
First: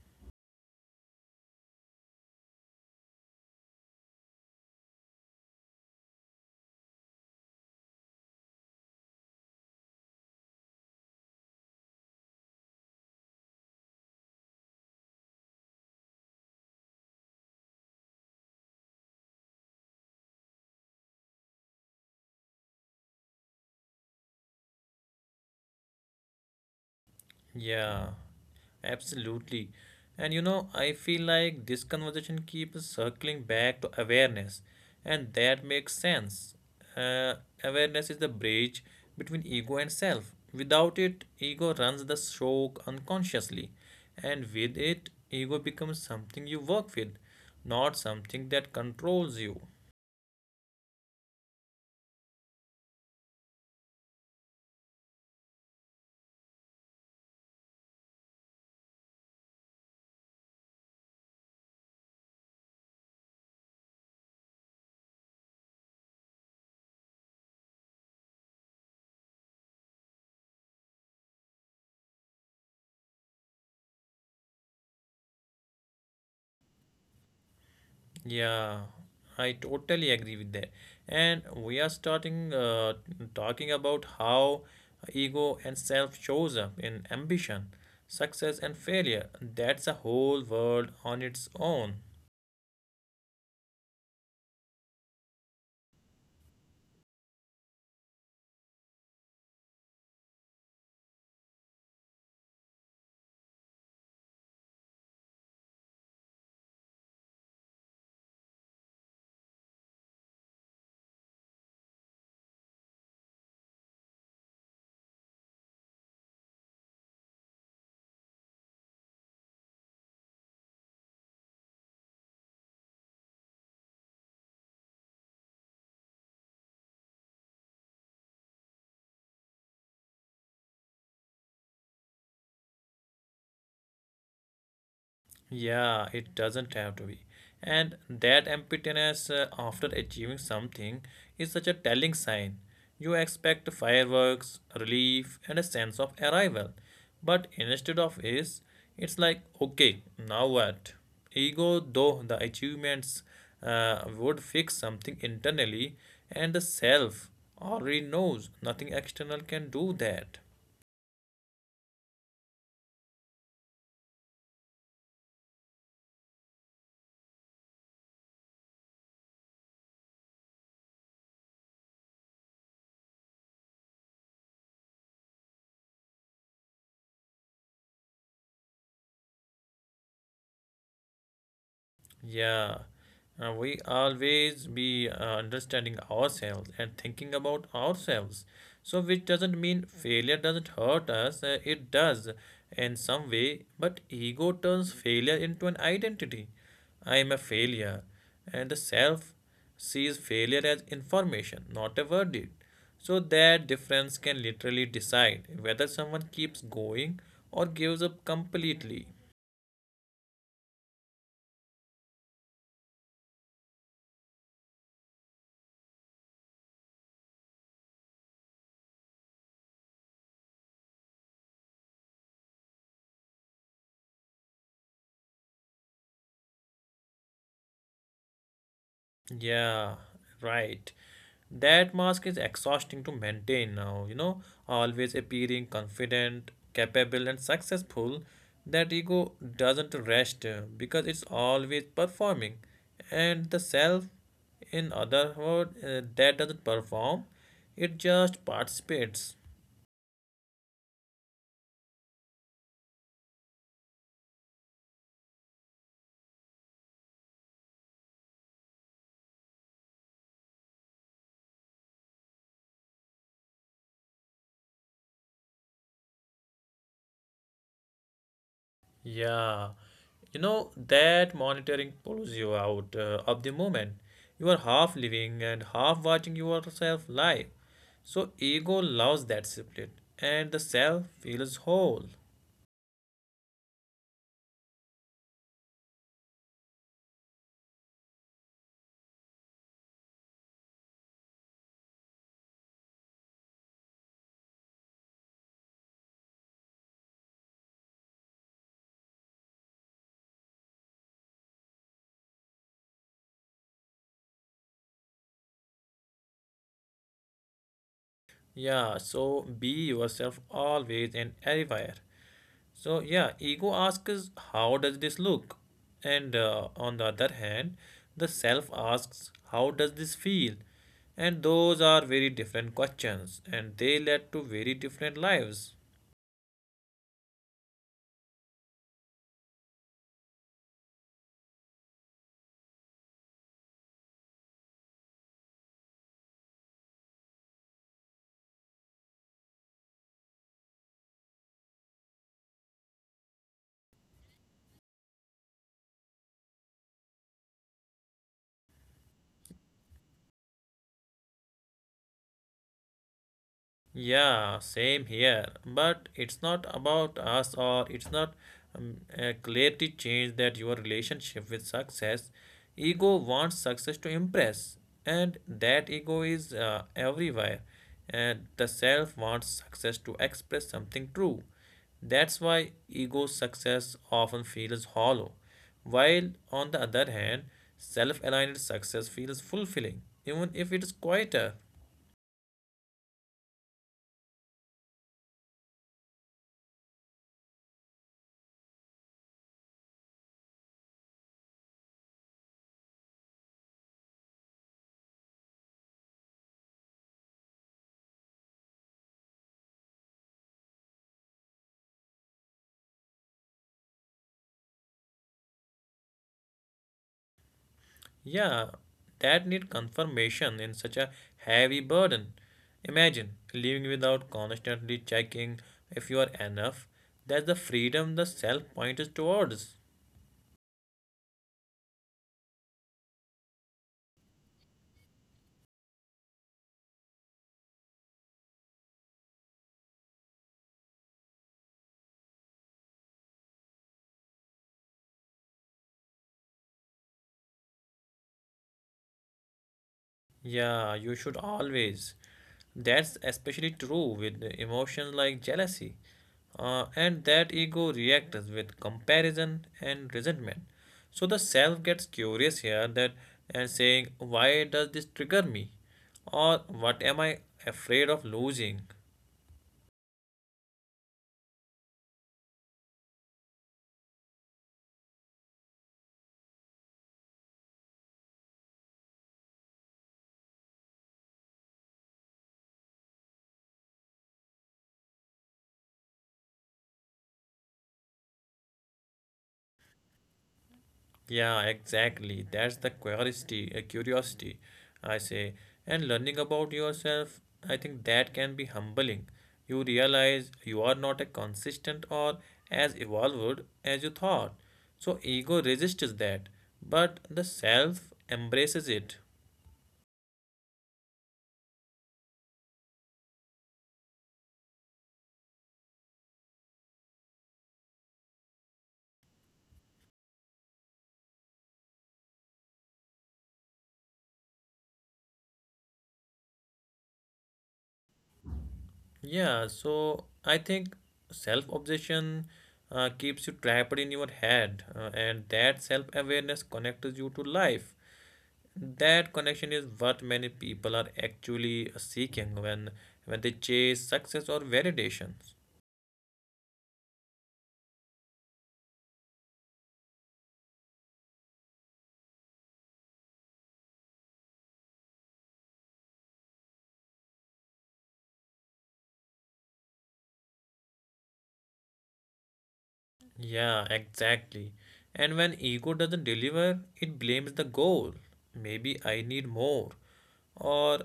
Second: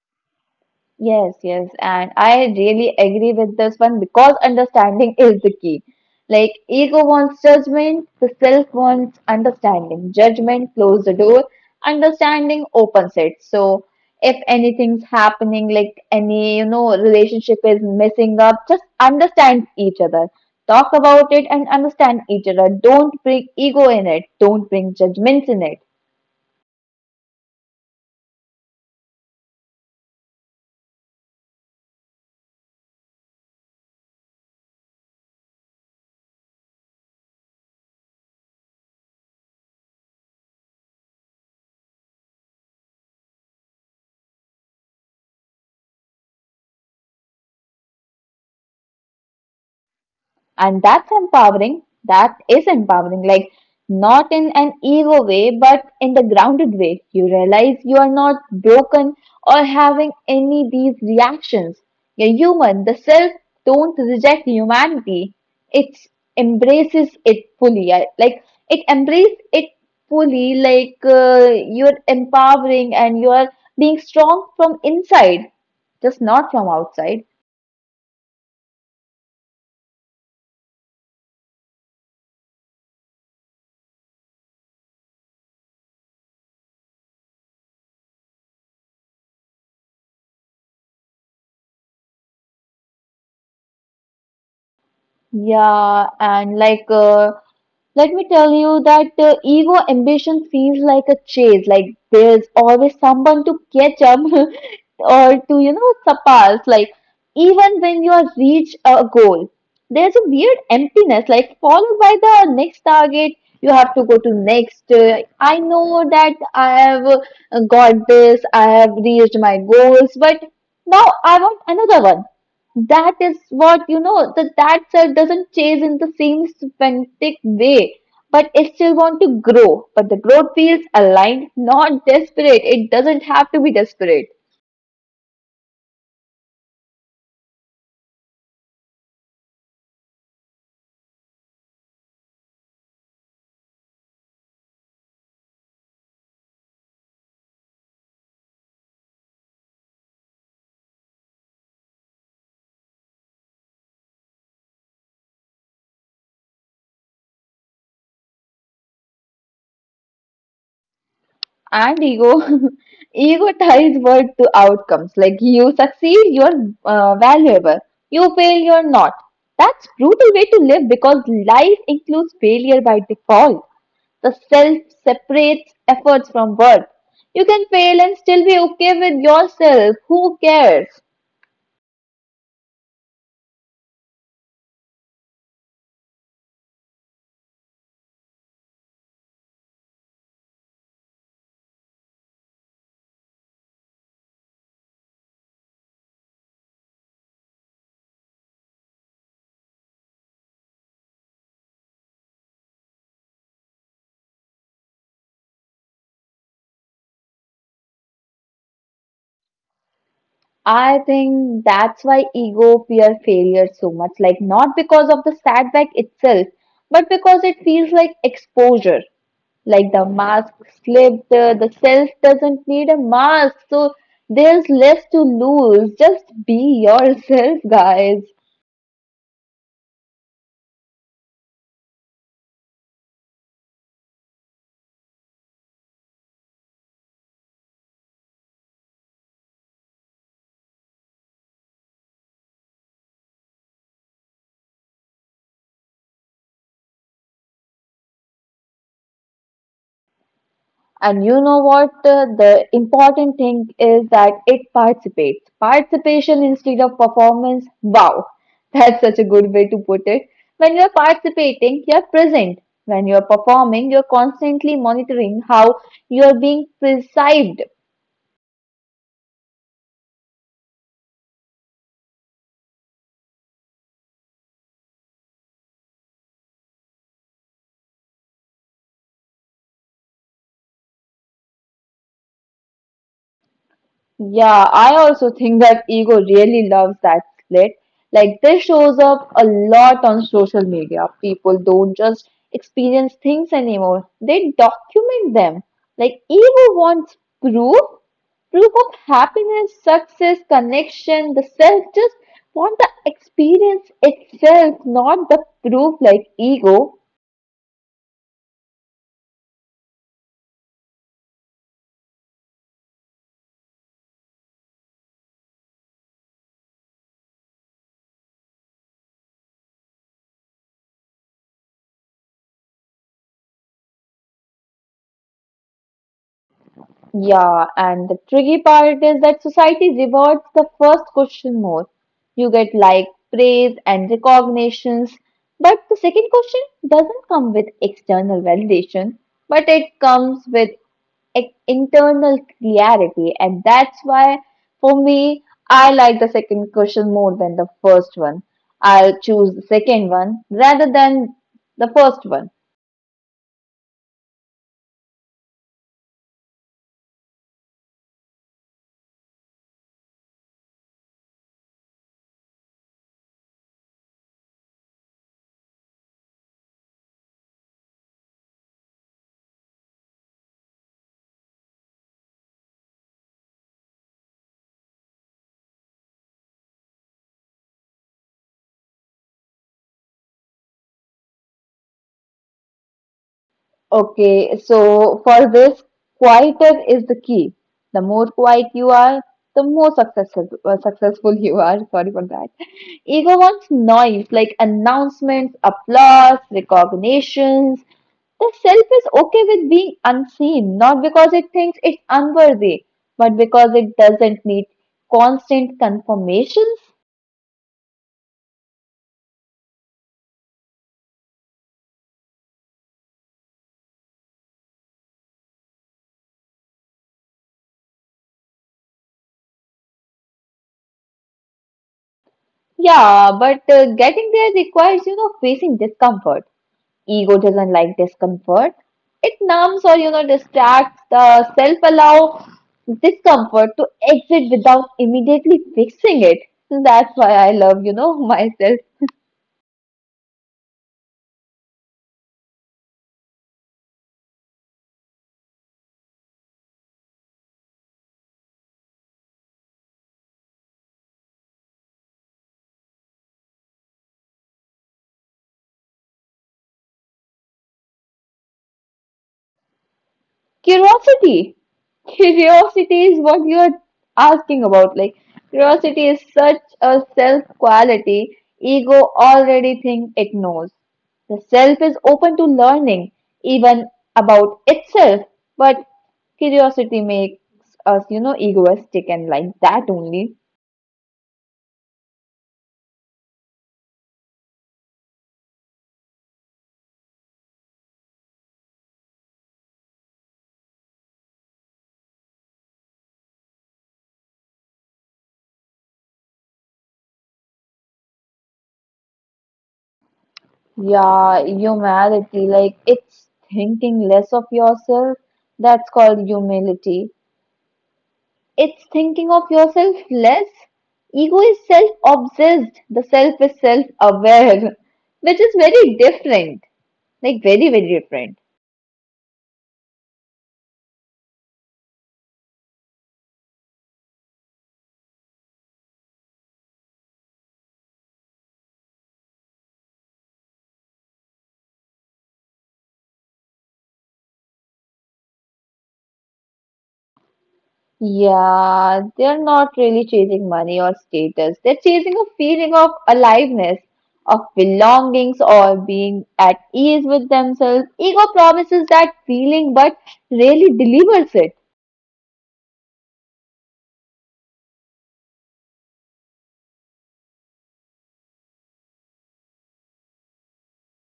Speaker 2: Yes, yes, and I really agree with this one because understanding is the key. Like, ego wants judgment, the self wants understanding. Judgment closes the door, understanding opens it. So, if anything's happening, like any, relationship is messing up, just understand each other. Talk about it and understand each other. Don't bring ego in it, don't bring judgments in it.
Speaker 1: Yeah, absolutely. And you know, I feel like this conversation keeps circling back to awareness, and that makes sense. Uh, Awareness is the bridge between ego and self. Without it, ego runs the show unconsciously, and with it, ego becomes something you work with, not something that controls you.
Speaker 2: And that's empowering, that is empowering. Like, not in an ego way but in the grounded way. You realize you are not broken or having any these reactions. You're human. The self don't reject humanity, it embraces it fully. Like it embraces it fully. Like you're empowering and you're being strong from inside, just not from outside.
Speaker 1: Yeah, I totally agree with that. And we are starting talking about how ego and self shows up in ambition, success and failure. That's a whole world on its own.
Speaker 2: Yeah, and like, let me tell you that ego ambition feels like a chase. Like there's always someone to catch up or to, surpass. Like even when you are reach a goal, there's a weird emptiness. Like followed by the next target, you have to go to next. I know that I have got this. I have reached my goals, but now I want another one. That is what that self doesn't chase in the same semantic way, but it still want to grow. But the growth feels aligned, not desperate. It doesn't have to be desperate.
Speaker 1: Yeah, it doesn't have to be. And that emptiness after achieving something is such a telling sign. You expect fireworks, relief, and a sense of arrival. But instead of is, it's like, okay, now what? Ego, though the achievements would fix something internally, and the self already knows nothing external can do that.
Speaker 2: And ego ego ties word to outcomes. Like you succeed, you're valuable; you fail, you're not. That's brutal way to live because life includes failure by default. The self separates efforts from worth. You can fail and still be okay with yourself. Who cares?
Speaker 1: Yeah, we always be understanding ourselves and thinking about ourselves. So, which doesn't mean failure doesn't hurt us, it does in some way, but ego turns failure into an identity. I am a failure, and the self sees failure as information, not a verdict. So, that difference can literally decide whether someone keeps going or gives up completely.
Speaker 2: I think that's why ego fear failure so much. Like, not because of the setback itself, but because it feels like exposure. Like the mask slipped, the self doesn't need a mask. So there's less to lose. Just be yourself, guys.
Speaker 1: Yeah, right. That mask is exhausting to maintain now, you know, always appearing confident, capable, and successful. That ego doesn't rest because it's always performing. And the self, in other words, that doesn't perform, it just participates.
Speaker 2: And you know what? The important thing is that it participates. Participation instead of performance. Wow, that's such a good way to put it. When you're participating, you're present. When you're performing, you're constantly monitoring how you're being perceived.
Speaker 1: Yeah, you know, that monitoring pulls you out of the moment. You are half living and half watching yourself live. So ego loves that split and the self feels whole.
Speaker 2: Yeah, I also think that ego really loves that split. Like, this shows up a lot on social media. People don't just experience things anymore, they document them. Like, ego wants proof, proof of happiness, success, connection. The self just want the experience itself, not the proof like ego.
Speaker 1: Yeah, so be yourself always and everywhere. So, yeah, ego asks, how does this look? And on the other hand, the self asks, how does this feel? And those are very different questions, and they led to very different lives.
Speaker 2: Yeah, and the tricky part is that society rewards the first question more. You get like praise and recognitions, but the second question doesn't come with external validation, but it comes with internal clarity, and that's why for me, I like the second question more than the first one. I'll choose the second one rather than the first one.
Speaker 1: Yeah, same here. But it's not about us, or it's not clearly change that your relationship with success. Ego wants success to impress, and that ego is everywhere. And the self wants success to express something true. That's why ego success often feels hollow, while on the other hand, self aligned success feels fulfilling, even if it is quieter.
Speaker 2: Okay, so for this, quieter is the key. The more quiet you are, the more successful you are. Sorry for that. Ego wants noise like announcements, applause, recognitions. The self is okay with being unseen, not because it thinks it's unworthy, but because it doesn't need constant confirmations.
Speaker 1: Yeah, that need confirmation in such a heavy burden. Imagine living without constantly checking if you are enough. That's the freedom the self point is towards.
Speaker 2: Yeah, but getting there requires, facing discomfort. Ego doesn't like discomfort. It numbs or distracts. The self allow discomfort to exit without immediately fixing it. So that's why I love myself.
Speaker 1: Yeah, you should always. That's especially true with the emotions like jealousy, and that ego reacts with comparison and resentment. So the self gets curious here that and saying, "Why does this trigger me?" or "What am I afraid of losing?"
Speaker 2: Curiosity. Curiosity is what you're asking about. Like, curiosity is such a self quality. Ego already thinks it knows. The self is open to learning, even about itself, but curiosity makes us, egoistic and like that only.
Speaker 1: Yeah, exactly. That's the curiosity, I say. And learning about yourself, I think that can be humbling. You realize you are not as consistent or as evolved as you thought. So ego resists that, but the self embraces it.
Speaker 2: Yeah, humility. Like it's thinking less of yourself. That's called humility. It's thinking of yourself less. Ego is self obsessed, the self is self aware, which is very different. Like, very different.
Speaker 1: Yeah, so I think self-obsession keeps you trapped in your head, and that self-awareness connects you to life. That connection is what many people are actually seeking when they chase success or validations.
Speaker 2: Yeah, they're not really chasing money or status. They're chasing a feeling of aliveness, of belongings, or being at ease with themselves. Ego promises that feeling but really delivers it.
Speaker 1: Yeah, exactly. And when ego doesn't deliver, it blames the goal. Maybe I need more or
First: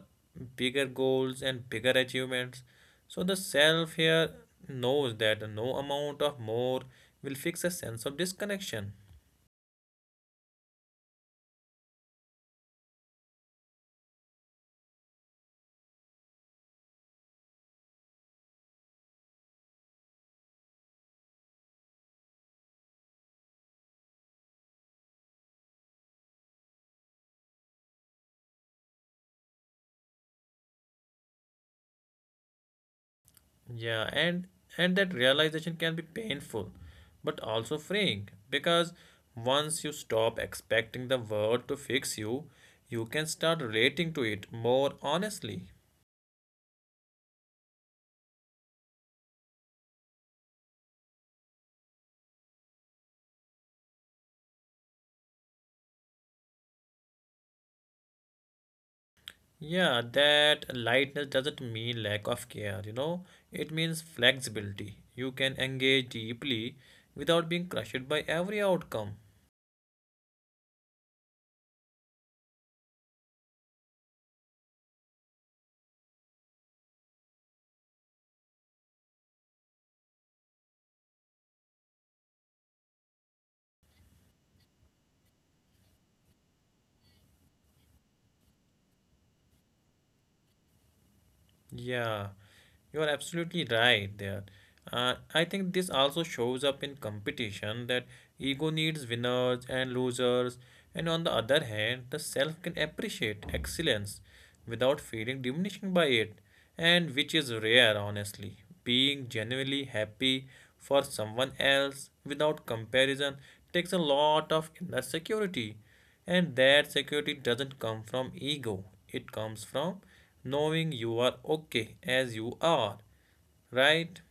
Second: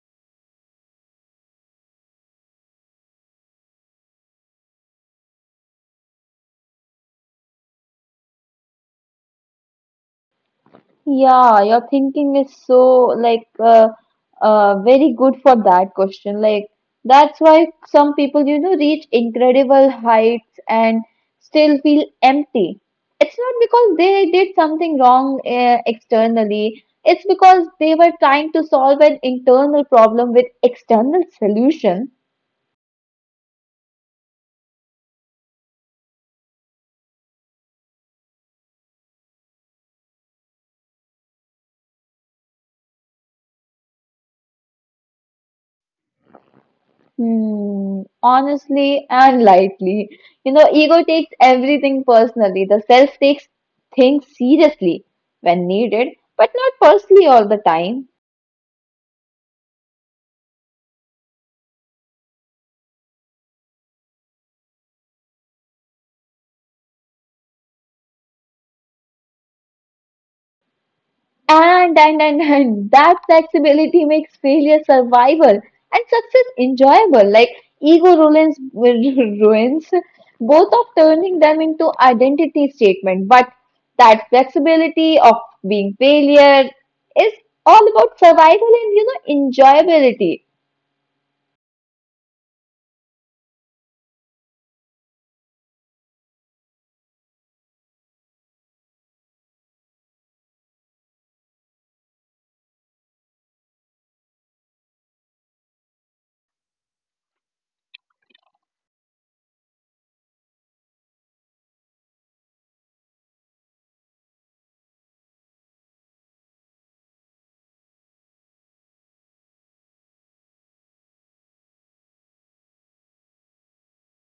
Speaker 1: bigger goals and bigger achievements. So the self here knows that no amount of more will fix a sense of disconnection.
Speaker 2: Yeah, your thinking is so like very good for that question. Like that's why some people, reach incredible heights and still feel empty. It's not because they did something wrong externally. It's because they were trying to solve an internal problem with external solutions.
Speaker 1: Yeah, and that realization can be painful, but also freeing because once you stop expecting the world to fix you, you can start relating to it more honestly.
Speaker 2: Hmm, honestly and lightly. You know, ego takes everything personally. The self takes things seriously when needed, but not personally all the time.
Speaker 1: Yeah, that lightness doesn't mean lack of care, you know, it means flexibility. You can engage deeply without being crushed by every outcome.
Speaker 2: And that flexibility makes failure survival and success enjoyable. Like ruins both of turning them into identity statement. But that flexibility of being failure is all about survival and enjoyability.
Speaker 1: Yeah. You are absolutely right there. I think this also shows up in competition that ego needs winners and losers, and on the other hand, the self can appreciate excellence without feeling diminished by it, and which is rare, honestly. Being genuinely happy for someone else without comparison takes a lot of inner security. And that security doesn't come from ego, it comes from knowing you are okay as you are, right?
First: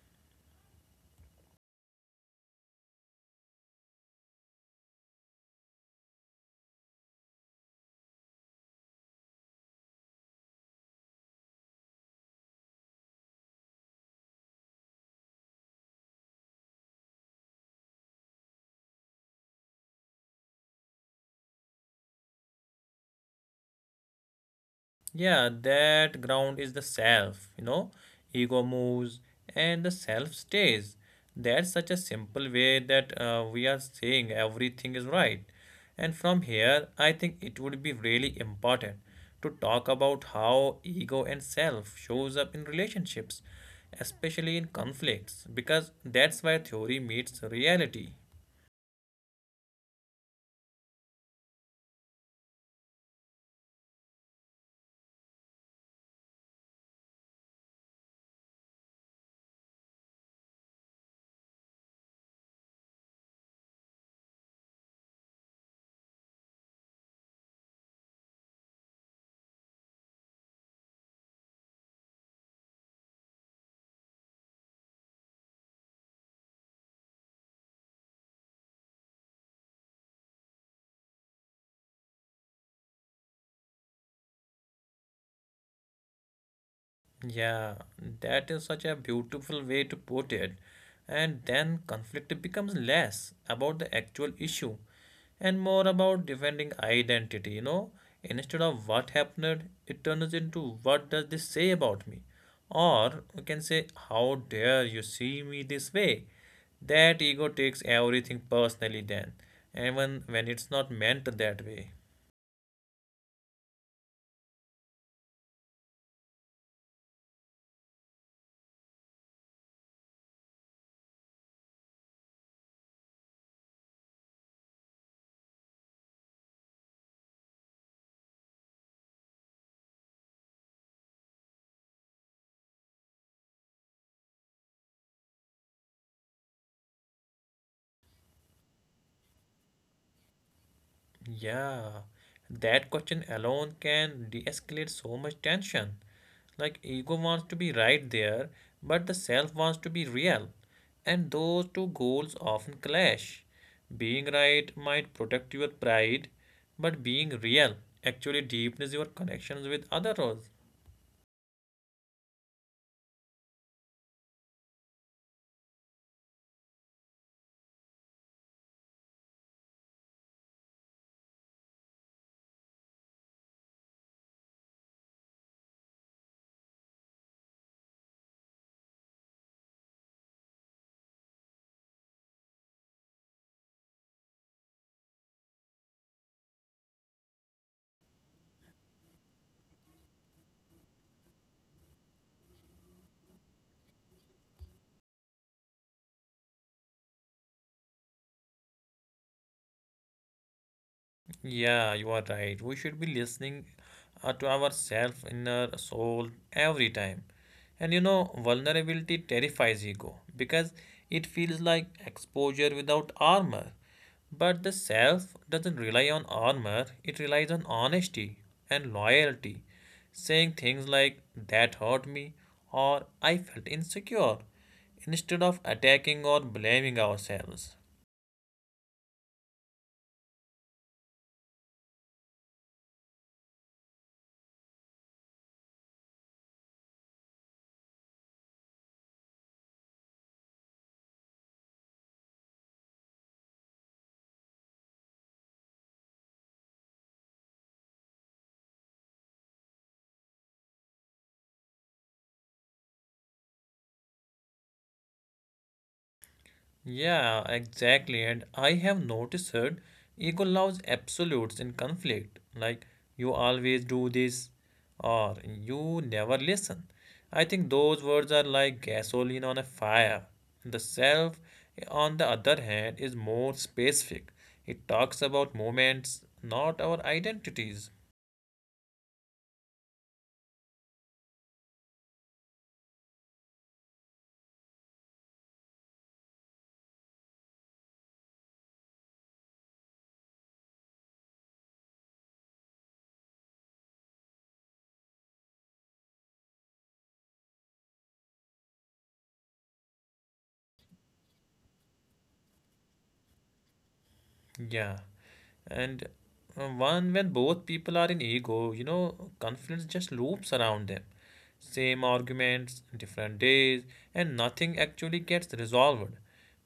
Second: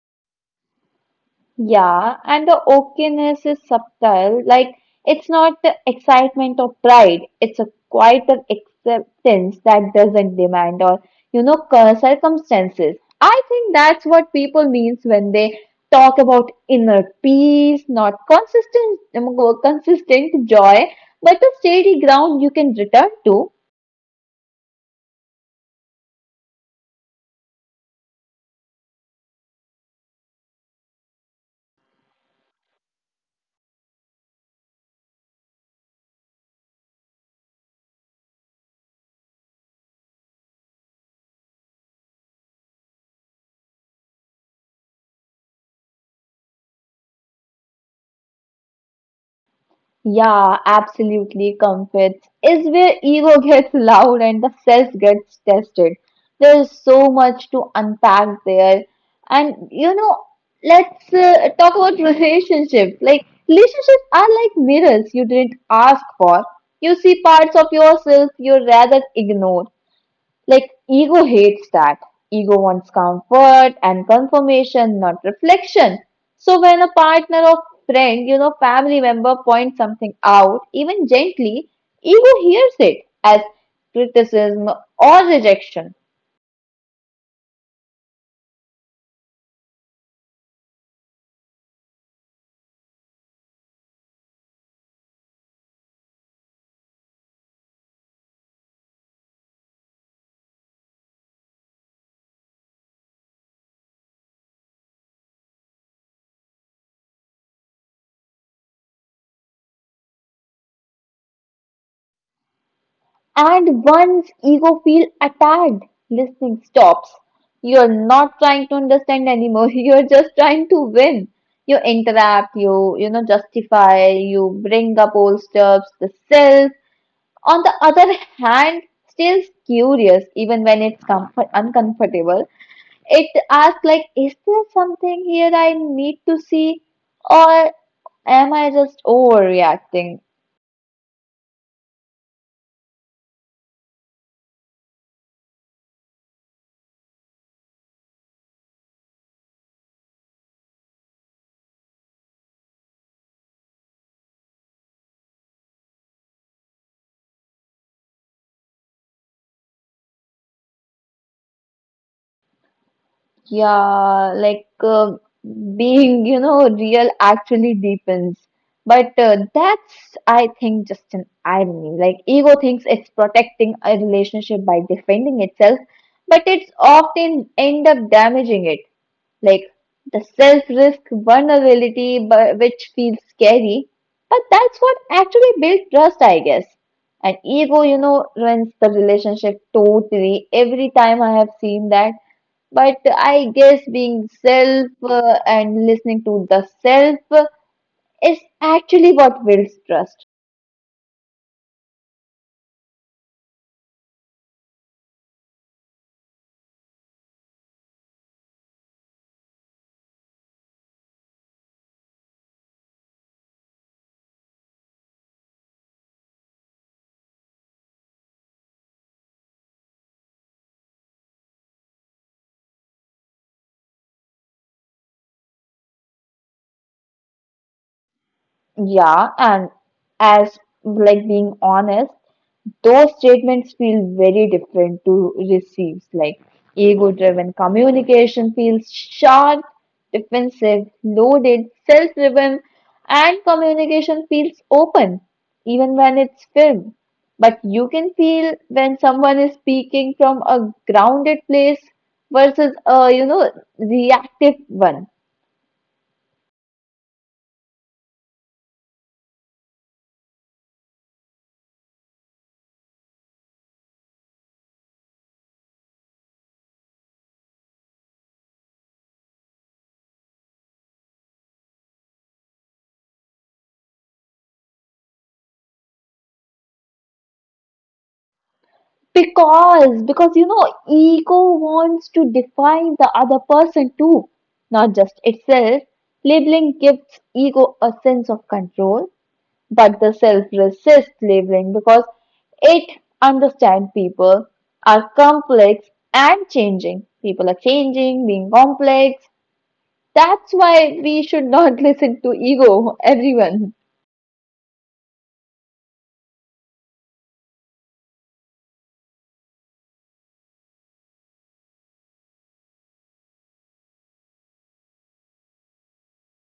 Speaker 2: Yeah, and the okayness is subtle. Like, it's not the excitement or pride. It's a quite an acceptance that doesn't demand or, circumstances. I think that's what people means when they talk about inner peace, not consistent, consistent joy, but a steady ground you can return to.
Speaker 1: Yeah, that ground is the self, you know. Ego moves and the self stays. That's such a simple way that we are saying everything is right. And from here, I think it would be really important to talk about how ego and self shows up in relationships, especially in conflicts, because that's where theory meets reality.
Speaker 2: Yeah, absolutely, Comfits is where ego gets loud and the self gets tested. There is so much to unpack there. And you know, let's talk about relationships. Like, relationships are like mirrors you didn't ask for. You see parts of yourself you rather ignore. Like, ego hates that. Ego wants comfort and confirmation, not reflection. So, when a partner or friend, you know, family member points something out, even gently, ego hears it as criticism or rejection.
Speaker 1: Yeah, that is such a beautiful way to put it. And then conflict becomes less about the actual issue and more about defending identity, you know. Instead of what happened, it turns into what does this say about me? Or we can say, how dare you see me this way? That ego takes everything personally then, even when it's not meant that way.
Speaker 2: And once ego feels attacked, listening stops. You're not trying to understand anymore. You're just trying to win. You interrupt, you know, justify, you bring up old stuff, the self. On the other hand, stays curious even when it's comfort uncomfortable. It asks like, is there something here I need to see, or am I just overreacting?
Speaker 1: Yeah, that question alone can de-escalate so much tension. Like ego wants to be right there, but the self wants to be real, and those two goals often clash. Being right might protect your pride, but being real actually deepens your connections with others.
Speaker 2: Yeah, like being, you know, real actually deepens. But that's, I think, just an irony. Like, ego thinks it's protecting a relationship by defending itself, but it's often end up damaging it. Like, the self-risk vulnerability, but which feels scary. But that's what actually built trust, I guess. And ego, you know, ruins the relationship totally. Every time I have seen that. But I guess being self and listening to the self is actually what builds trust.
Speaker 1: Yeah, you are right. We should be listening to our self inner soul every time. And you know, vulnerability terrifies ego because it feels like exposure without armor. But the self doesn't rely on armor, it relies on honesty and loyalty, saying things like, that hurt me or I felt insecure, instead of attacking or blaming ourselves.
Speaker 2: Yeah, and as like being honest. Those statements feel very different to receives. Like ego driven communication feels sharp, defensive, loaded, self driven, and communication feels open, even when it's filmed. But you can feel when someone is speaking from a grounded place versus a you know reactive one.
Speaker 1: Yeah, exactly. And I have noticed that ego loves absolutes in conflict, like you always do this or you never listen. I think those words are like gasoline on a fire. The self, on the other hand, is more specific. It talks about moments, not our identities.
Speaker 2: Because you know, ego wants to define the other person too, not just itself. Labeling gives ego a sense of control, but the self resists labeling because it understands people are complex and changing. People are changing, being complex. That's why we should not listen to ego, everyone.
Speaker 1: Yeah. And one, when both people are in ego, you know, confidence just loops around them. Same arguments, different days, and nothing actually gets resolved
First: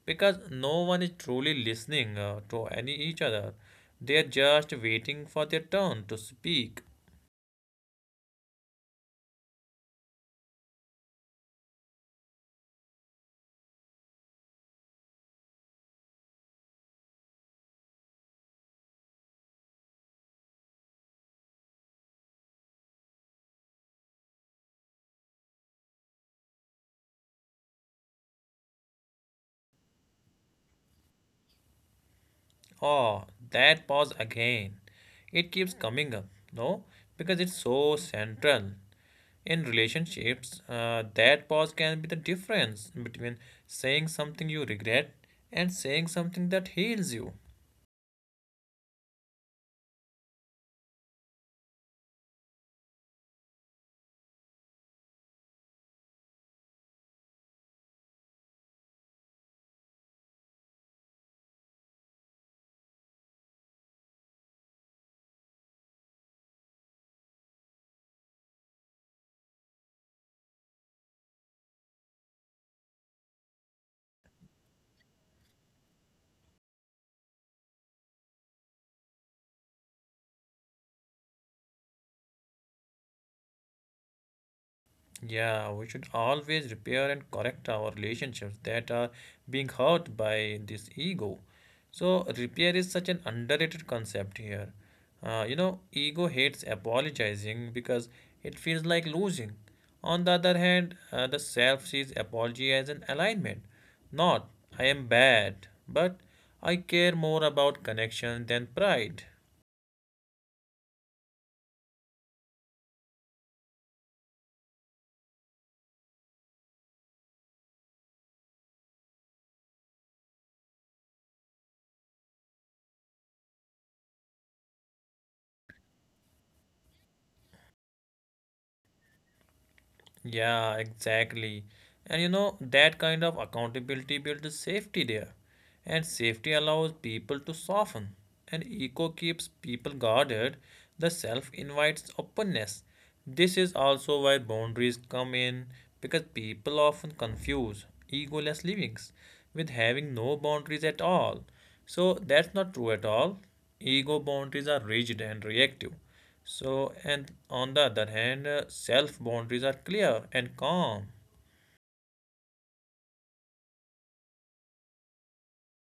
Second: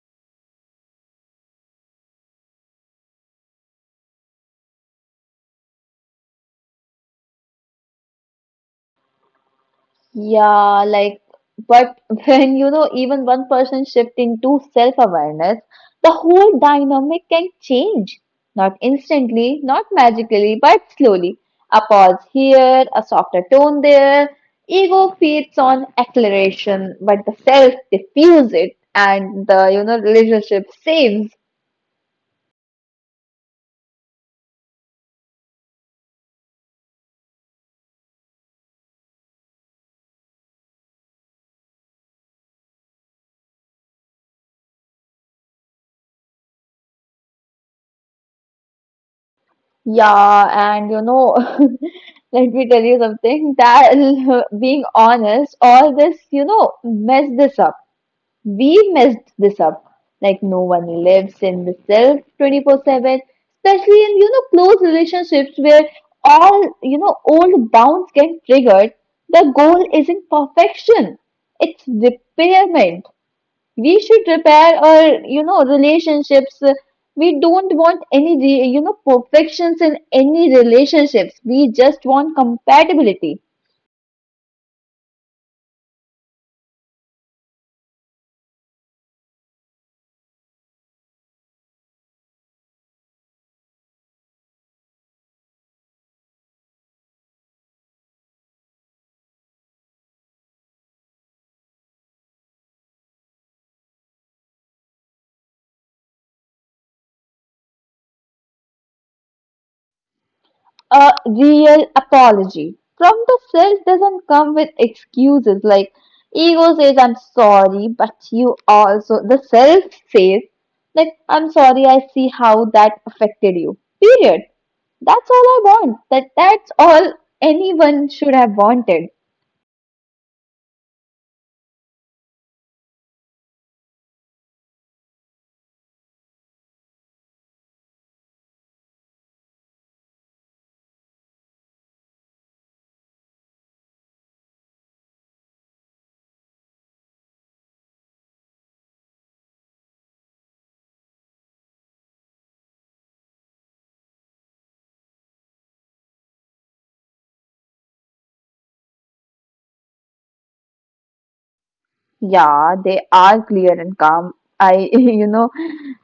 Speaker 1: because no one is truly listening to any each other. They are just waiting for their turn to speak.
Speaker 2: Yeah, like, but when you know, even one person shift into self-awareness, the whole dynamic can change. Not instantly, not magically, but slowly. A pause here, a softer tone there. Ego feeds on acceleration, but the self diffuses it, and the you know relationship saves.
Speaker 1: Oh, that pause again. It keeps coming up, no? Because it's so central. In relationships, that pause can be the difference between saying something you regret and saying something that heals you.
Speaker 2: Yeah, and you know, let me tell you something that being honest, all this you know mess this up. We messed this up. Like no one lives in the self 24/7, especially in you know close relationships where all you know old bounds get triggered. The goal isn't perfection; it's repairment. We should repair our you know relationships. We don't want any re- you know perfections in any relationships. We just want compatibility.
Speaker 1: Yeah, we should always repair and correct our relationships that are being hurt by this ego. So, repair is such an underrated concept here. Ego hates apologizing because it feels like losing. On the other hand, the self sees apology as an alignment. Not, I am bad, but I care more about connection than pride.
Speaker 2: A real apology. From the self doesn't come with excuses like ego says I'm sorry, but you also the self says like I'm sorry, I see how that affected you. Period. That's all I want. That's all anyone should have wanted.
Speaker 1: Yeah, exactly. And you know, that kind of accountability builds safety there. And safety allows people to soften. And ego keeps people guarded. The self invites openness. This is also why boundaries come in because people often confuse egoless livings with having no boundaries at all. So that's not true at all. Ego boundaries are rigid and reactive. So, and on the other hand, self boundaries are clear and calm.
Speaker 2: Yeah, they are clear and calm. I, you know,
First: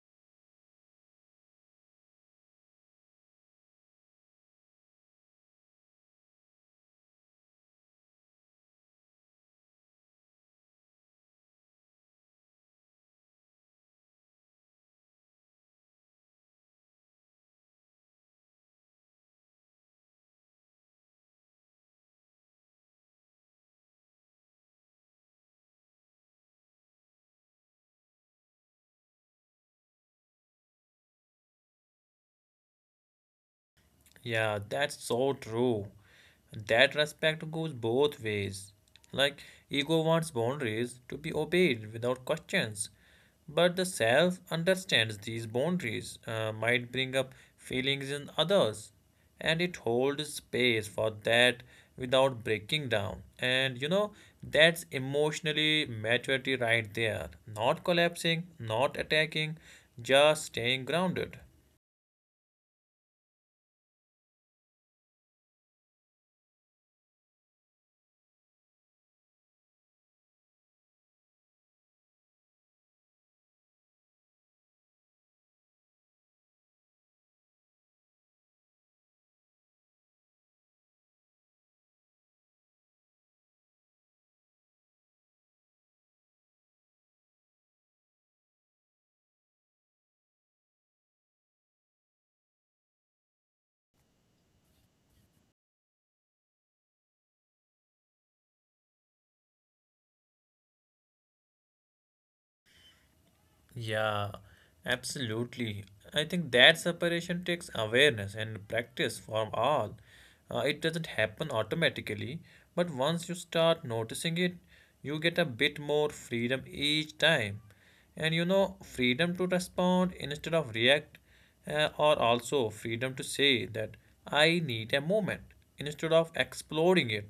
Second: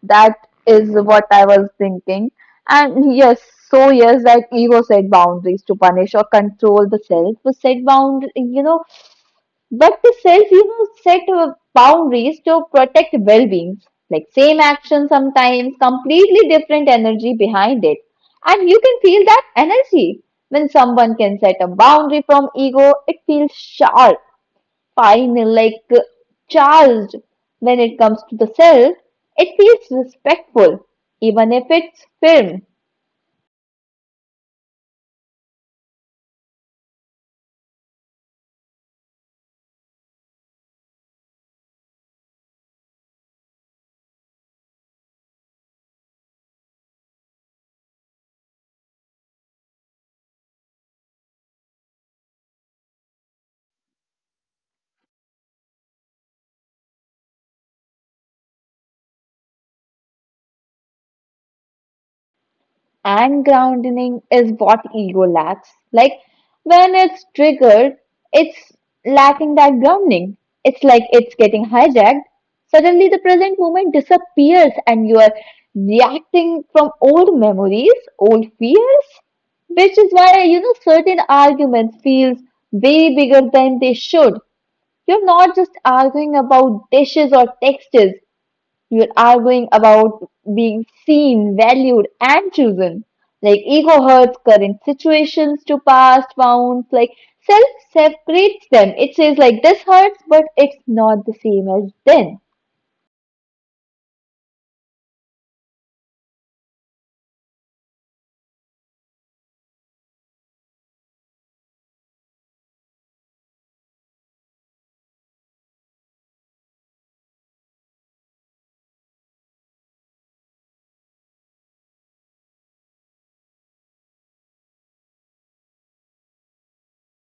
Speaker 2: that is what I was thinking. And yes, so yes, that ego set boundaries to punish or control the self. We set bound, you know, but the self, you know, set boundaries to protect well-being. Like same action sometimes, completely different energy behind it. And you can feel that energy. When someone can set a boundary from ego, it feels sharp. Pine-like, charged. When it comes to the self, it feels respectful, even if it's firm.
Speaker 1: Yeah, that's so true. That respect goes both ways. Like, ego wants boundaries to be obeyed without questions, but the self understands these boundaries might bring up feelings in others, and it holds space for that without breaking down. And you know, that's emotionally maturity right there. Not collapsing, not attacking, just staying grounded.
Speaker 2: And grounding is what ego lacks. Like when it's triggered, it's lacking that grounding. It's like it's getting hijacked. Suddenly, the present moment disappears, and you are reacting from old memories, old fears, which is why you know certain arguments feels way bigger than they should. You're not just arguing about dishes or textures, you're arguing about being seen, valued, and chosen. Like ego hurts current situations to past wounds, like self separates them. It says, like, this hurts, but it's not the same as then.
Speaker 1: Yeah, absolutely. I think that separation takes awareness and practice from all. It doesn't happen automatically, but once you start noticing it, you get a bit more freedom each time. And you know, freedom to respond instead of react, or also freedom to say that I need a moment instead of exploding it.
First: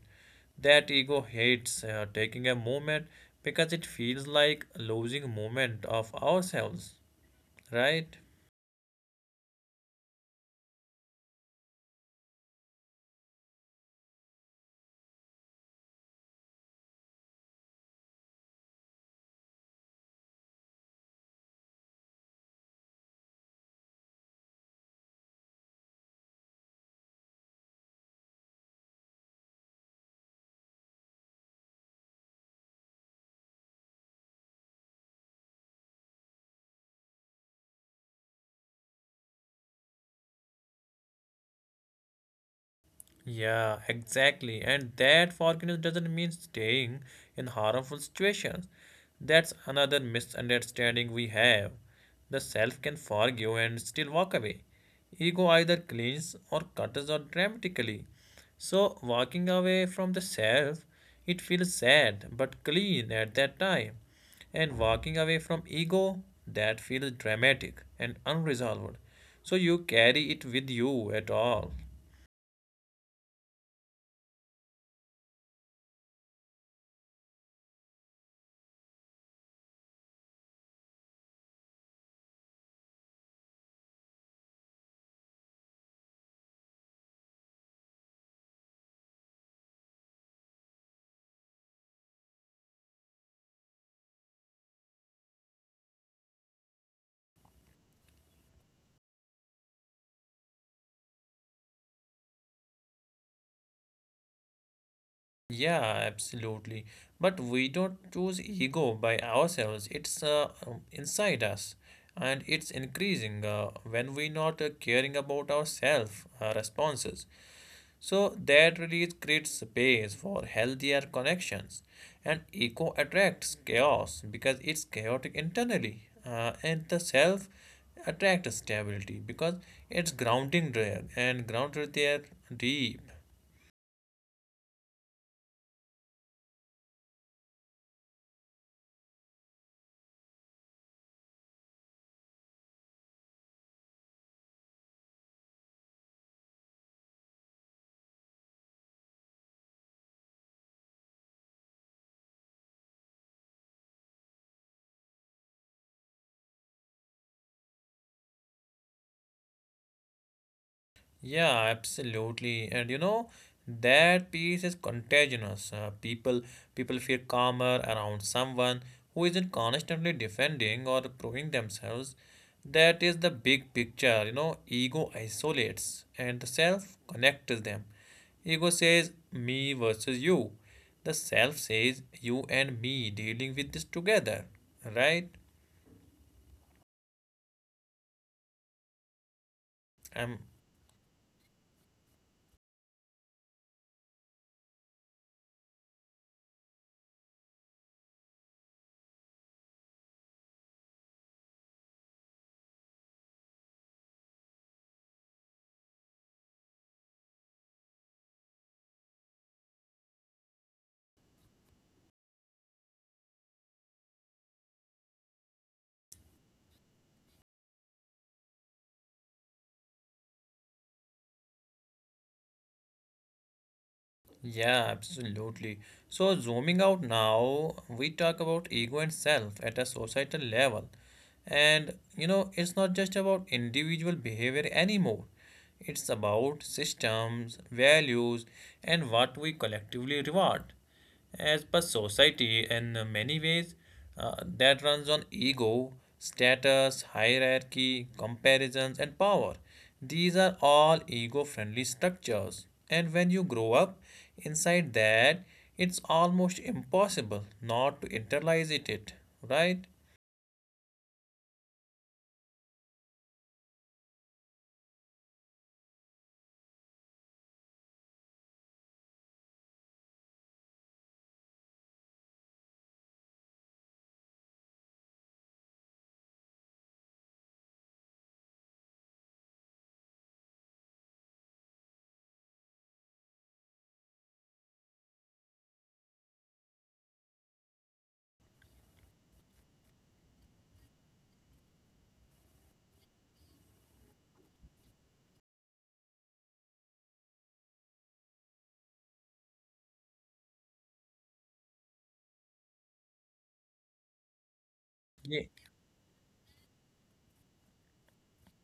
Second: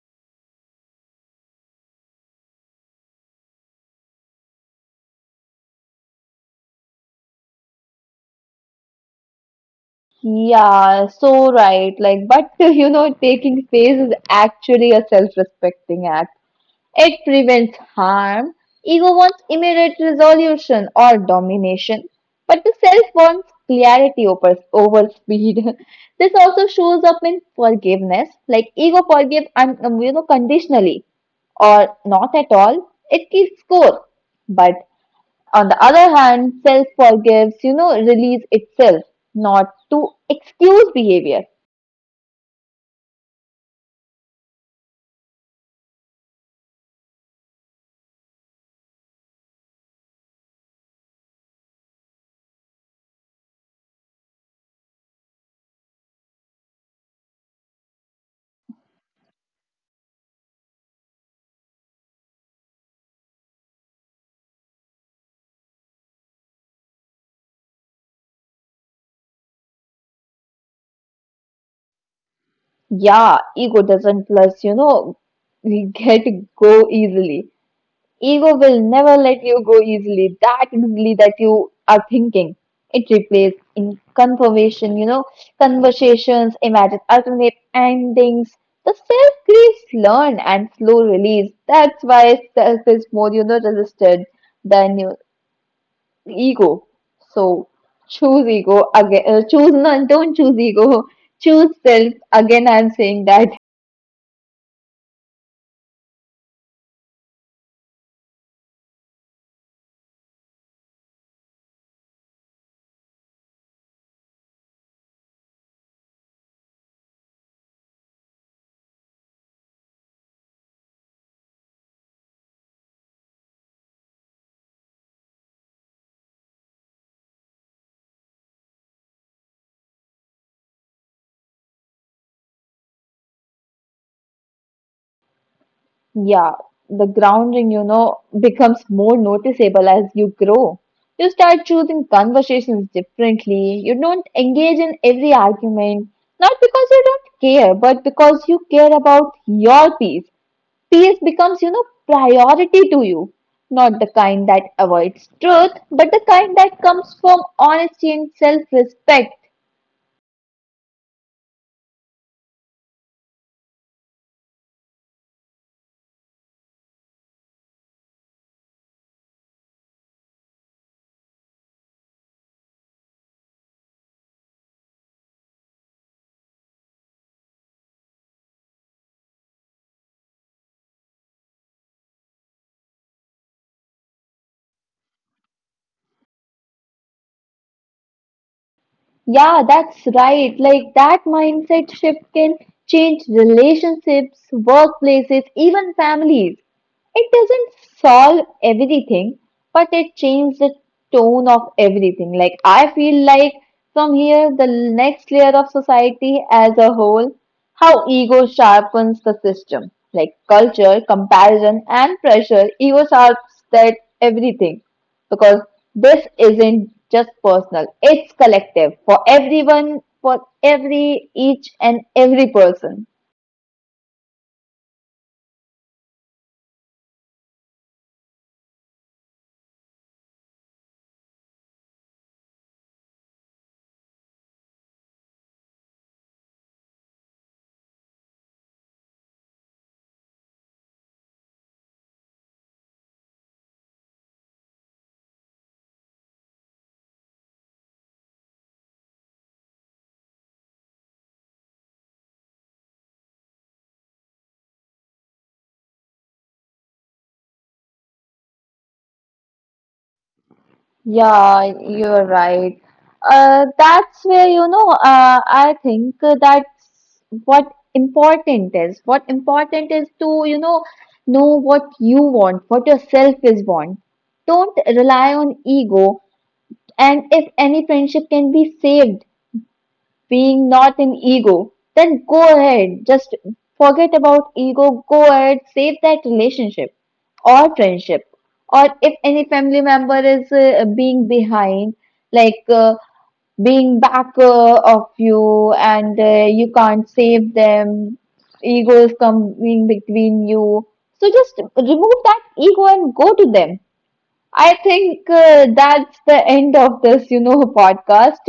Speaker 1: That ego hates taking a moment because it feels like losing moment of ourselves, right?
Speaker 2: Yeah, so right. Like, but you know, taking space is actually a self respecting act. It prevents harm. Ego wants immediate resolution or domination, but the self wants clarity over speed. This also shows up in forgiveness, like ego forgive you know conditionally or not at all. It keeps score, but on the other hand, self forgives you know release itself, not to excuse behavior.
Speaker 1: Yeah, exactly. And that forgiveness doesn't mean staying in harmful situations. That's another misunderstanding we have. The self can forgive and still walk away. Ego either clings or cuts out dramatically. So, walking away from the self, it feels sad but clean at that time. And walking away from ego, that feels dramatic and unresolved. So, you carry it with you at all.
Speaker 2: Yeah, ego doesn't plus you know get go easily. Ego will never let you go easily that you are thinking. It replays in conservation, you know, conversations, imagine alternate endings. The self grieves learn and slow release. That's why self is more, you know, resisted than your ego. So choose ego again. Choose none. Don't choose ego. Choose self. Again, I'm saying that.
Speaker 1: Yeah, absolutely. But we don't choose ego by ourselves. It's inside us, and it's increasing when we're not caring about ourselves, our responses. So that really creates space for healthier connections, and ego attracts chaos because it's chaotic internally, and the self attracts stability because it's grounding there and grounded there deep.
Speaker 2: Yeah, the grounding, you know, becomes more noticeable as you grow. You start choosing conversations differently. You don't engage in every argument, not because you don't care, but because you care about your peace. Peace becomes, you know, priority to you. Not the kind that avoids truth, but the kind that comes from honesty and self respect.
Speaker 1: Yeah, absolutely. And you know, that peace is contagious. People feel calmer around someone who isn't constantly defending or proving themselves. That is the big picture. You know, ego isolates and the self connects them. Ego says me versus you. The self says you and me dealing with this together. Right?
Speaker 2: Yeah,
Speaker 1: I'm
Speaker 2: that's right. Like that mindset shift can change relationships, workplaces, even families. It doesn't solve everything, but it changes the tone of everything. Like I feel like from here, the next layer of society as a whole, how ego sharpens the system. Like culture, comparison, and pressure, ego sharps that everything because this isn't just personal, it's collective for everyone, for every, each and every person.
Speaker 1: yeah, absolutely. So, zooming out now, we talk about ego and self at a societal level. And you know, it's not just about individual behavior anymore, it's about systems, values, and what we collectively reward. As per society, in many ways, that runs on ego, status, hierarchy, comparisons, and power. These are all ego friendly structures. And when you grow up inside that, it's almost impossible not to internalize it, right?
Speaker 2: Yeah, you're right. That's where, you know, I think that's what important is. What important is to, you know what you want, what yourself is want. Don't rely on ego. And if any friendship can be saved, being not an ego, then go ahead. Just forget about ego. Go ahead, save that relationship or friendship. Or if any family member is being behind, like being back of you and you can't save them, ego is coming between you. So just remove that ego and go to them. I think
Speaker 1: Ye-
Speaker 2: that's the end of this, you know, podcast.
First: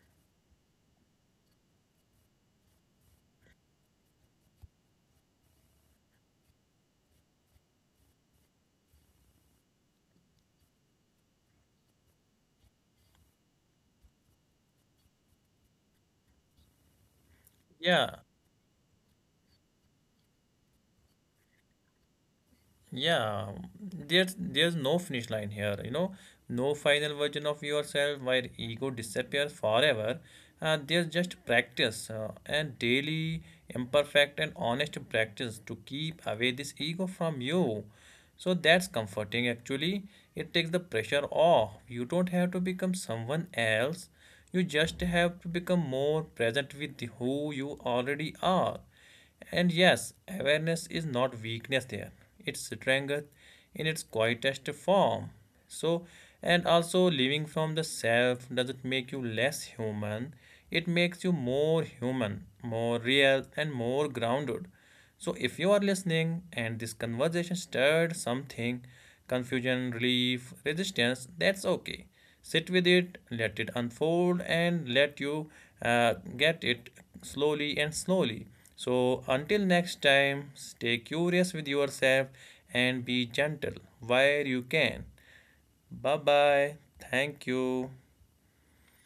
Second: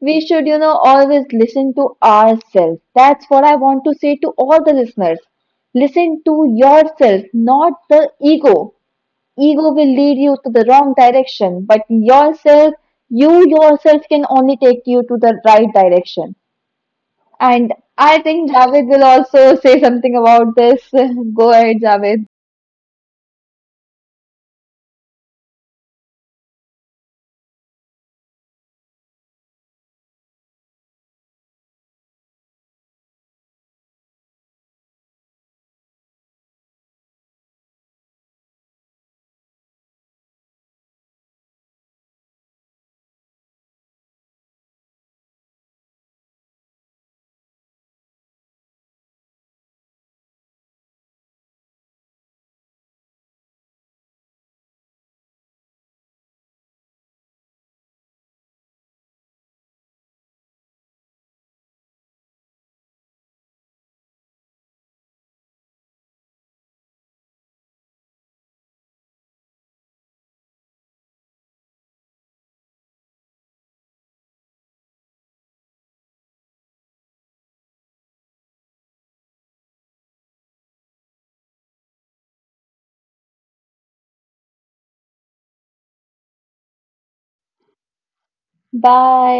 Speaker 2: We should, you know, always listen to ourselves. That's what I want to say to all the listeners. Listen to yourself, not the ego. Ego will lead you to the wrong direction, but yourself, you yourself can only take you to the right direction. And
Speaker 1: yeah.
Speaker 2: I think Javed will also say something about this. Go ahead, Javed.
Speaker 1: Yeah, there's no finish line here, you know, no final version of yourself where ego disappears forever. There's just practice and daily imperfect and honest practice to keep away this ego from you. So that's comforting actually. It takes the pressure off. You don't have to become someone else. You just have to become more present with who you already are. And yes, awareness is not weakness there. It's strength in its quietest form. So, and also living from the self doesn't make you less human. It makes you more human, more real, and more grounded. So, if you are listening and this conversation stirred something confusion, relief, resistance that's okay. Sit with it, let it unfold, and let you get it slowly and slowly. So, until next time, stay curious with yourself and be gentle where you can. Bye bye. Thank you.
Speaker 2: Bye.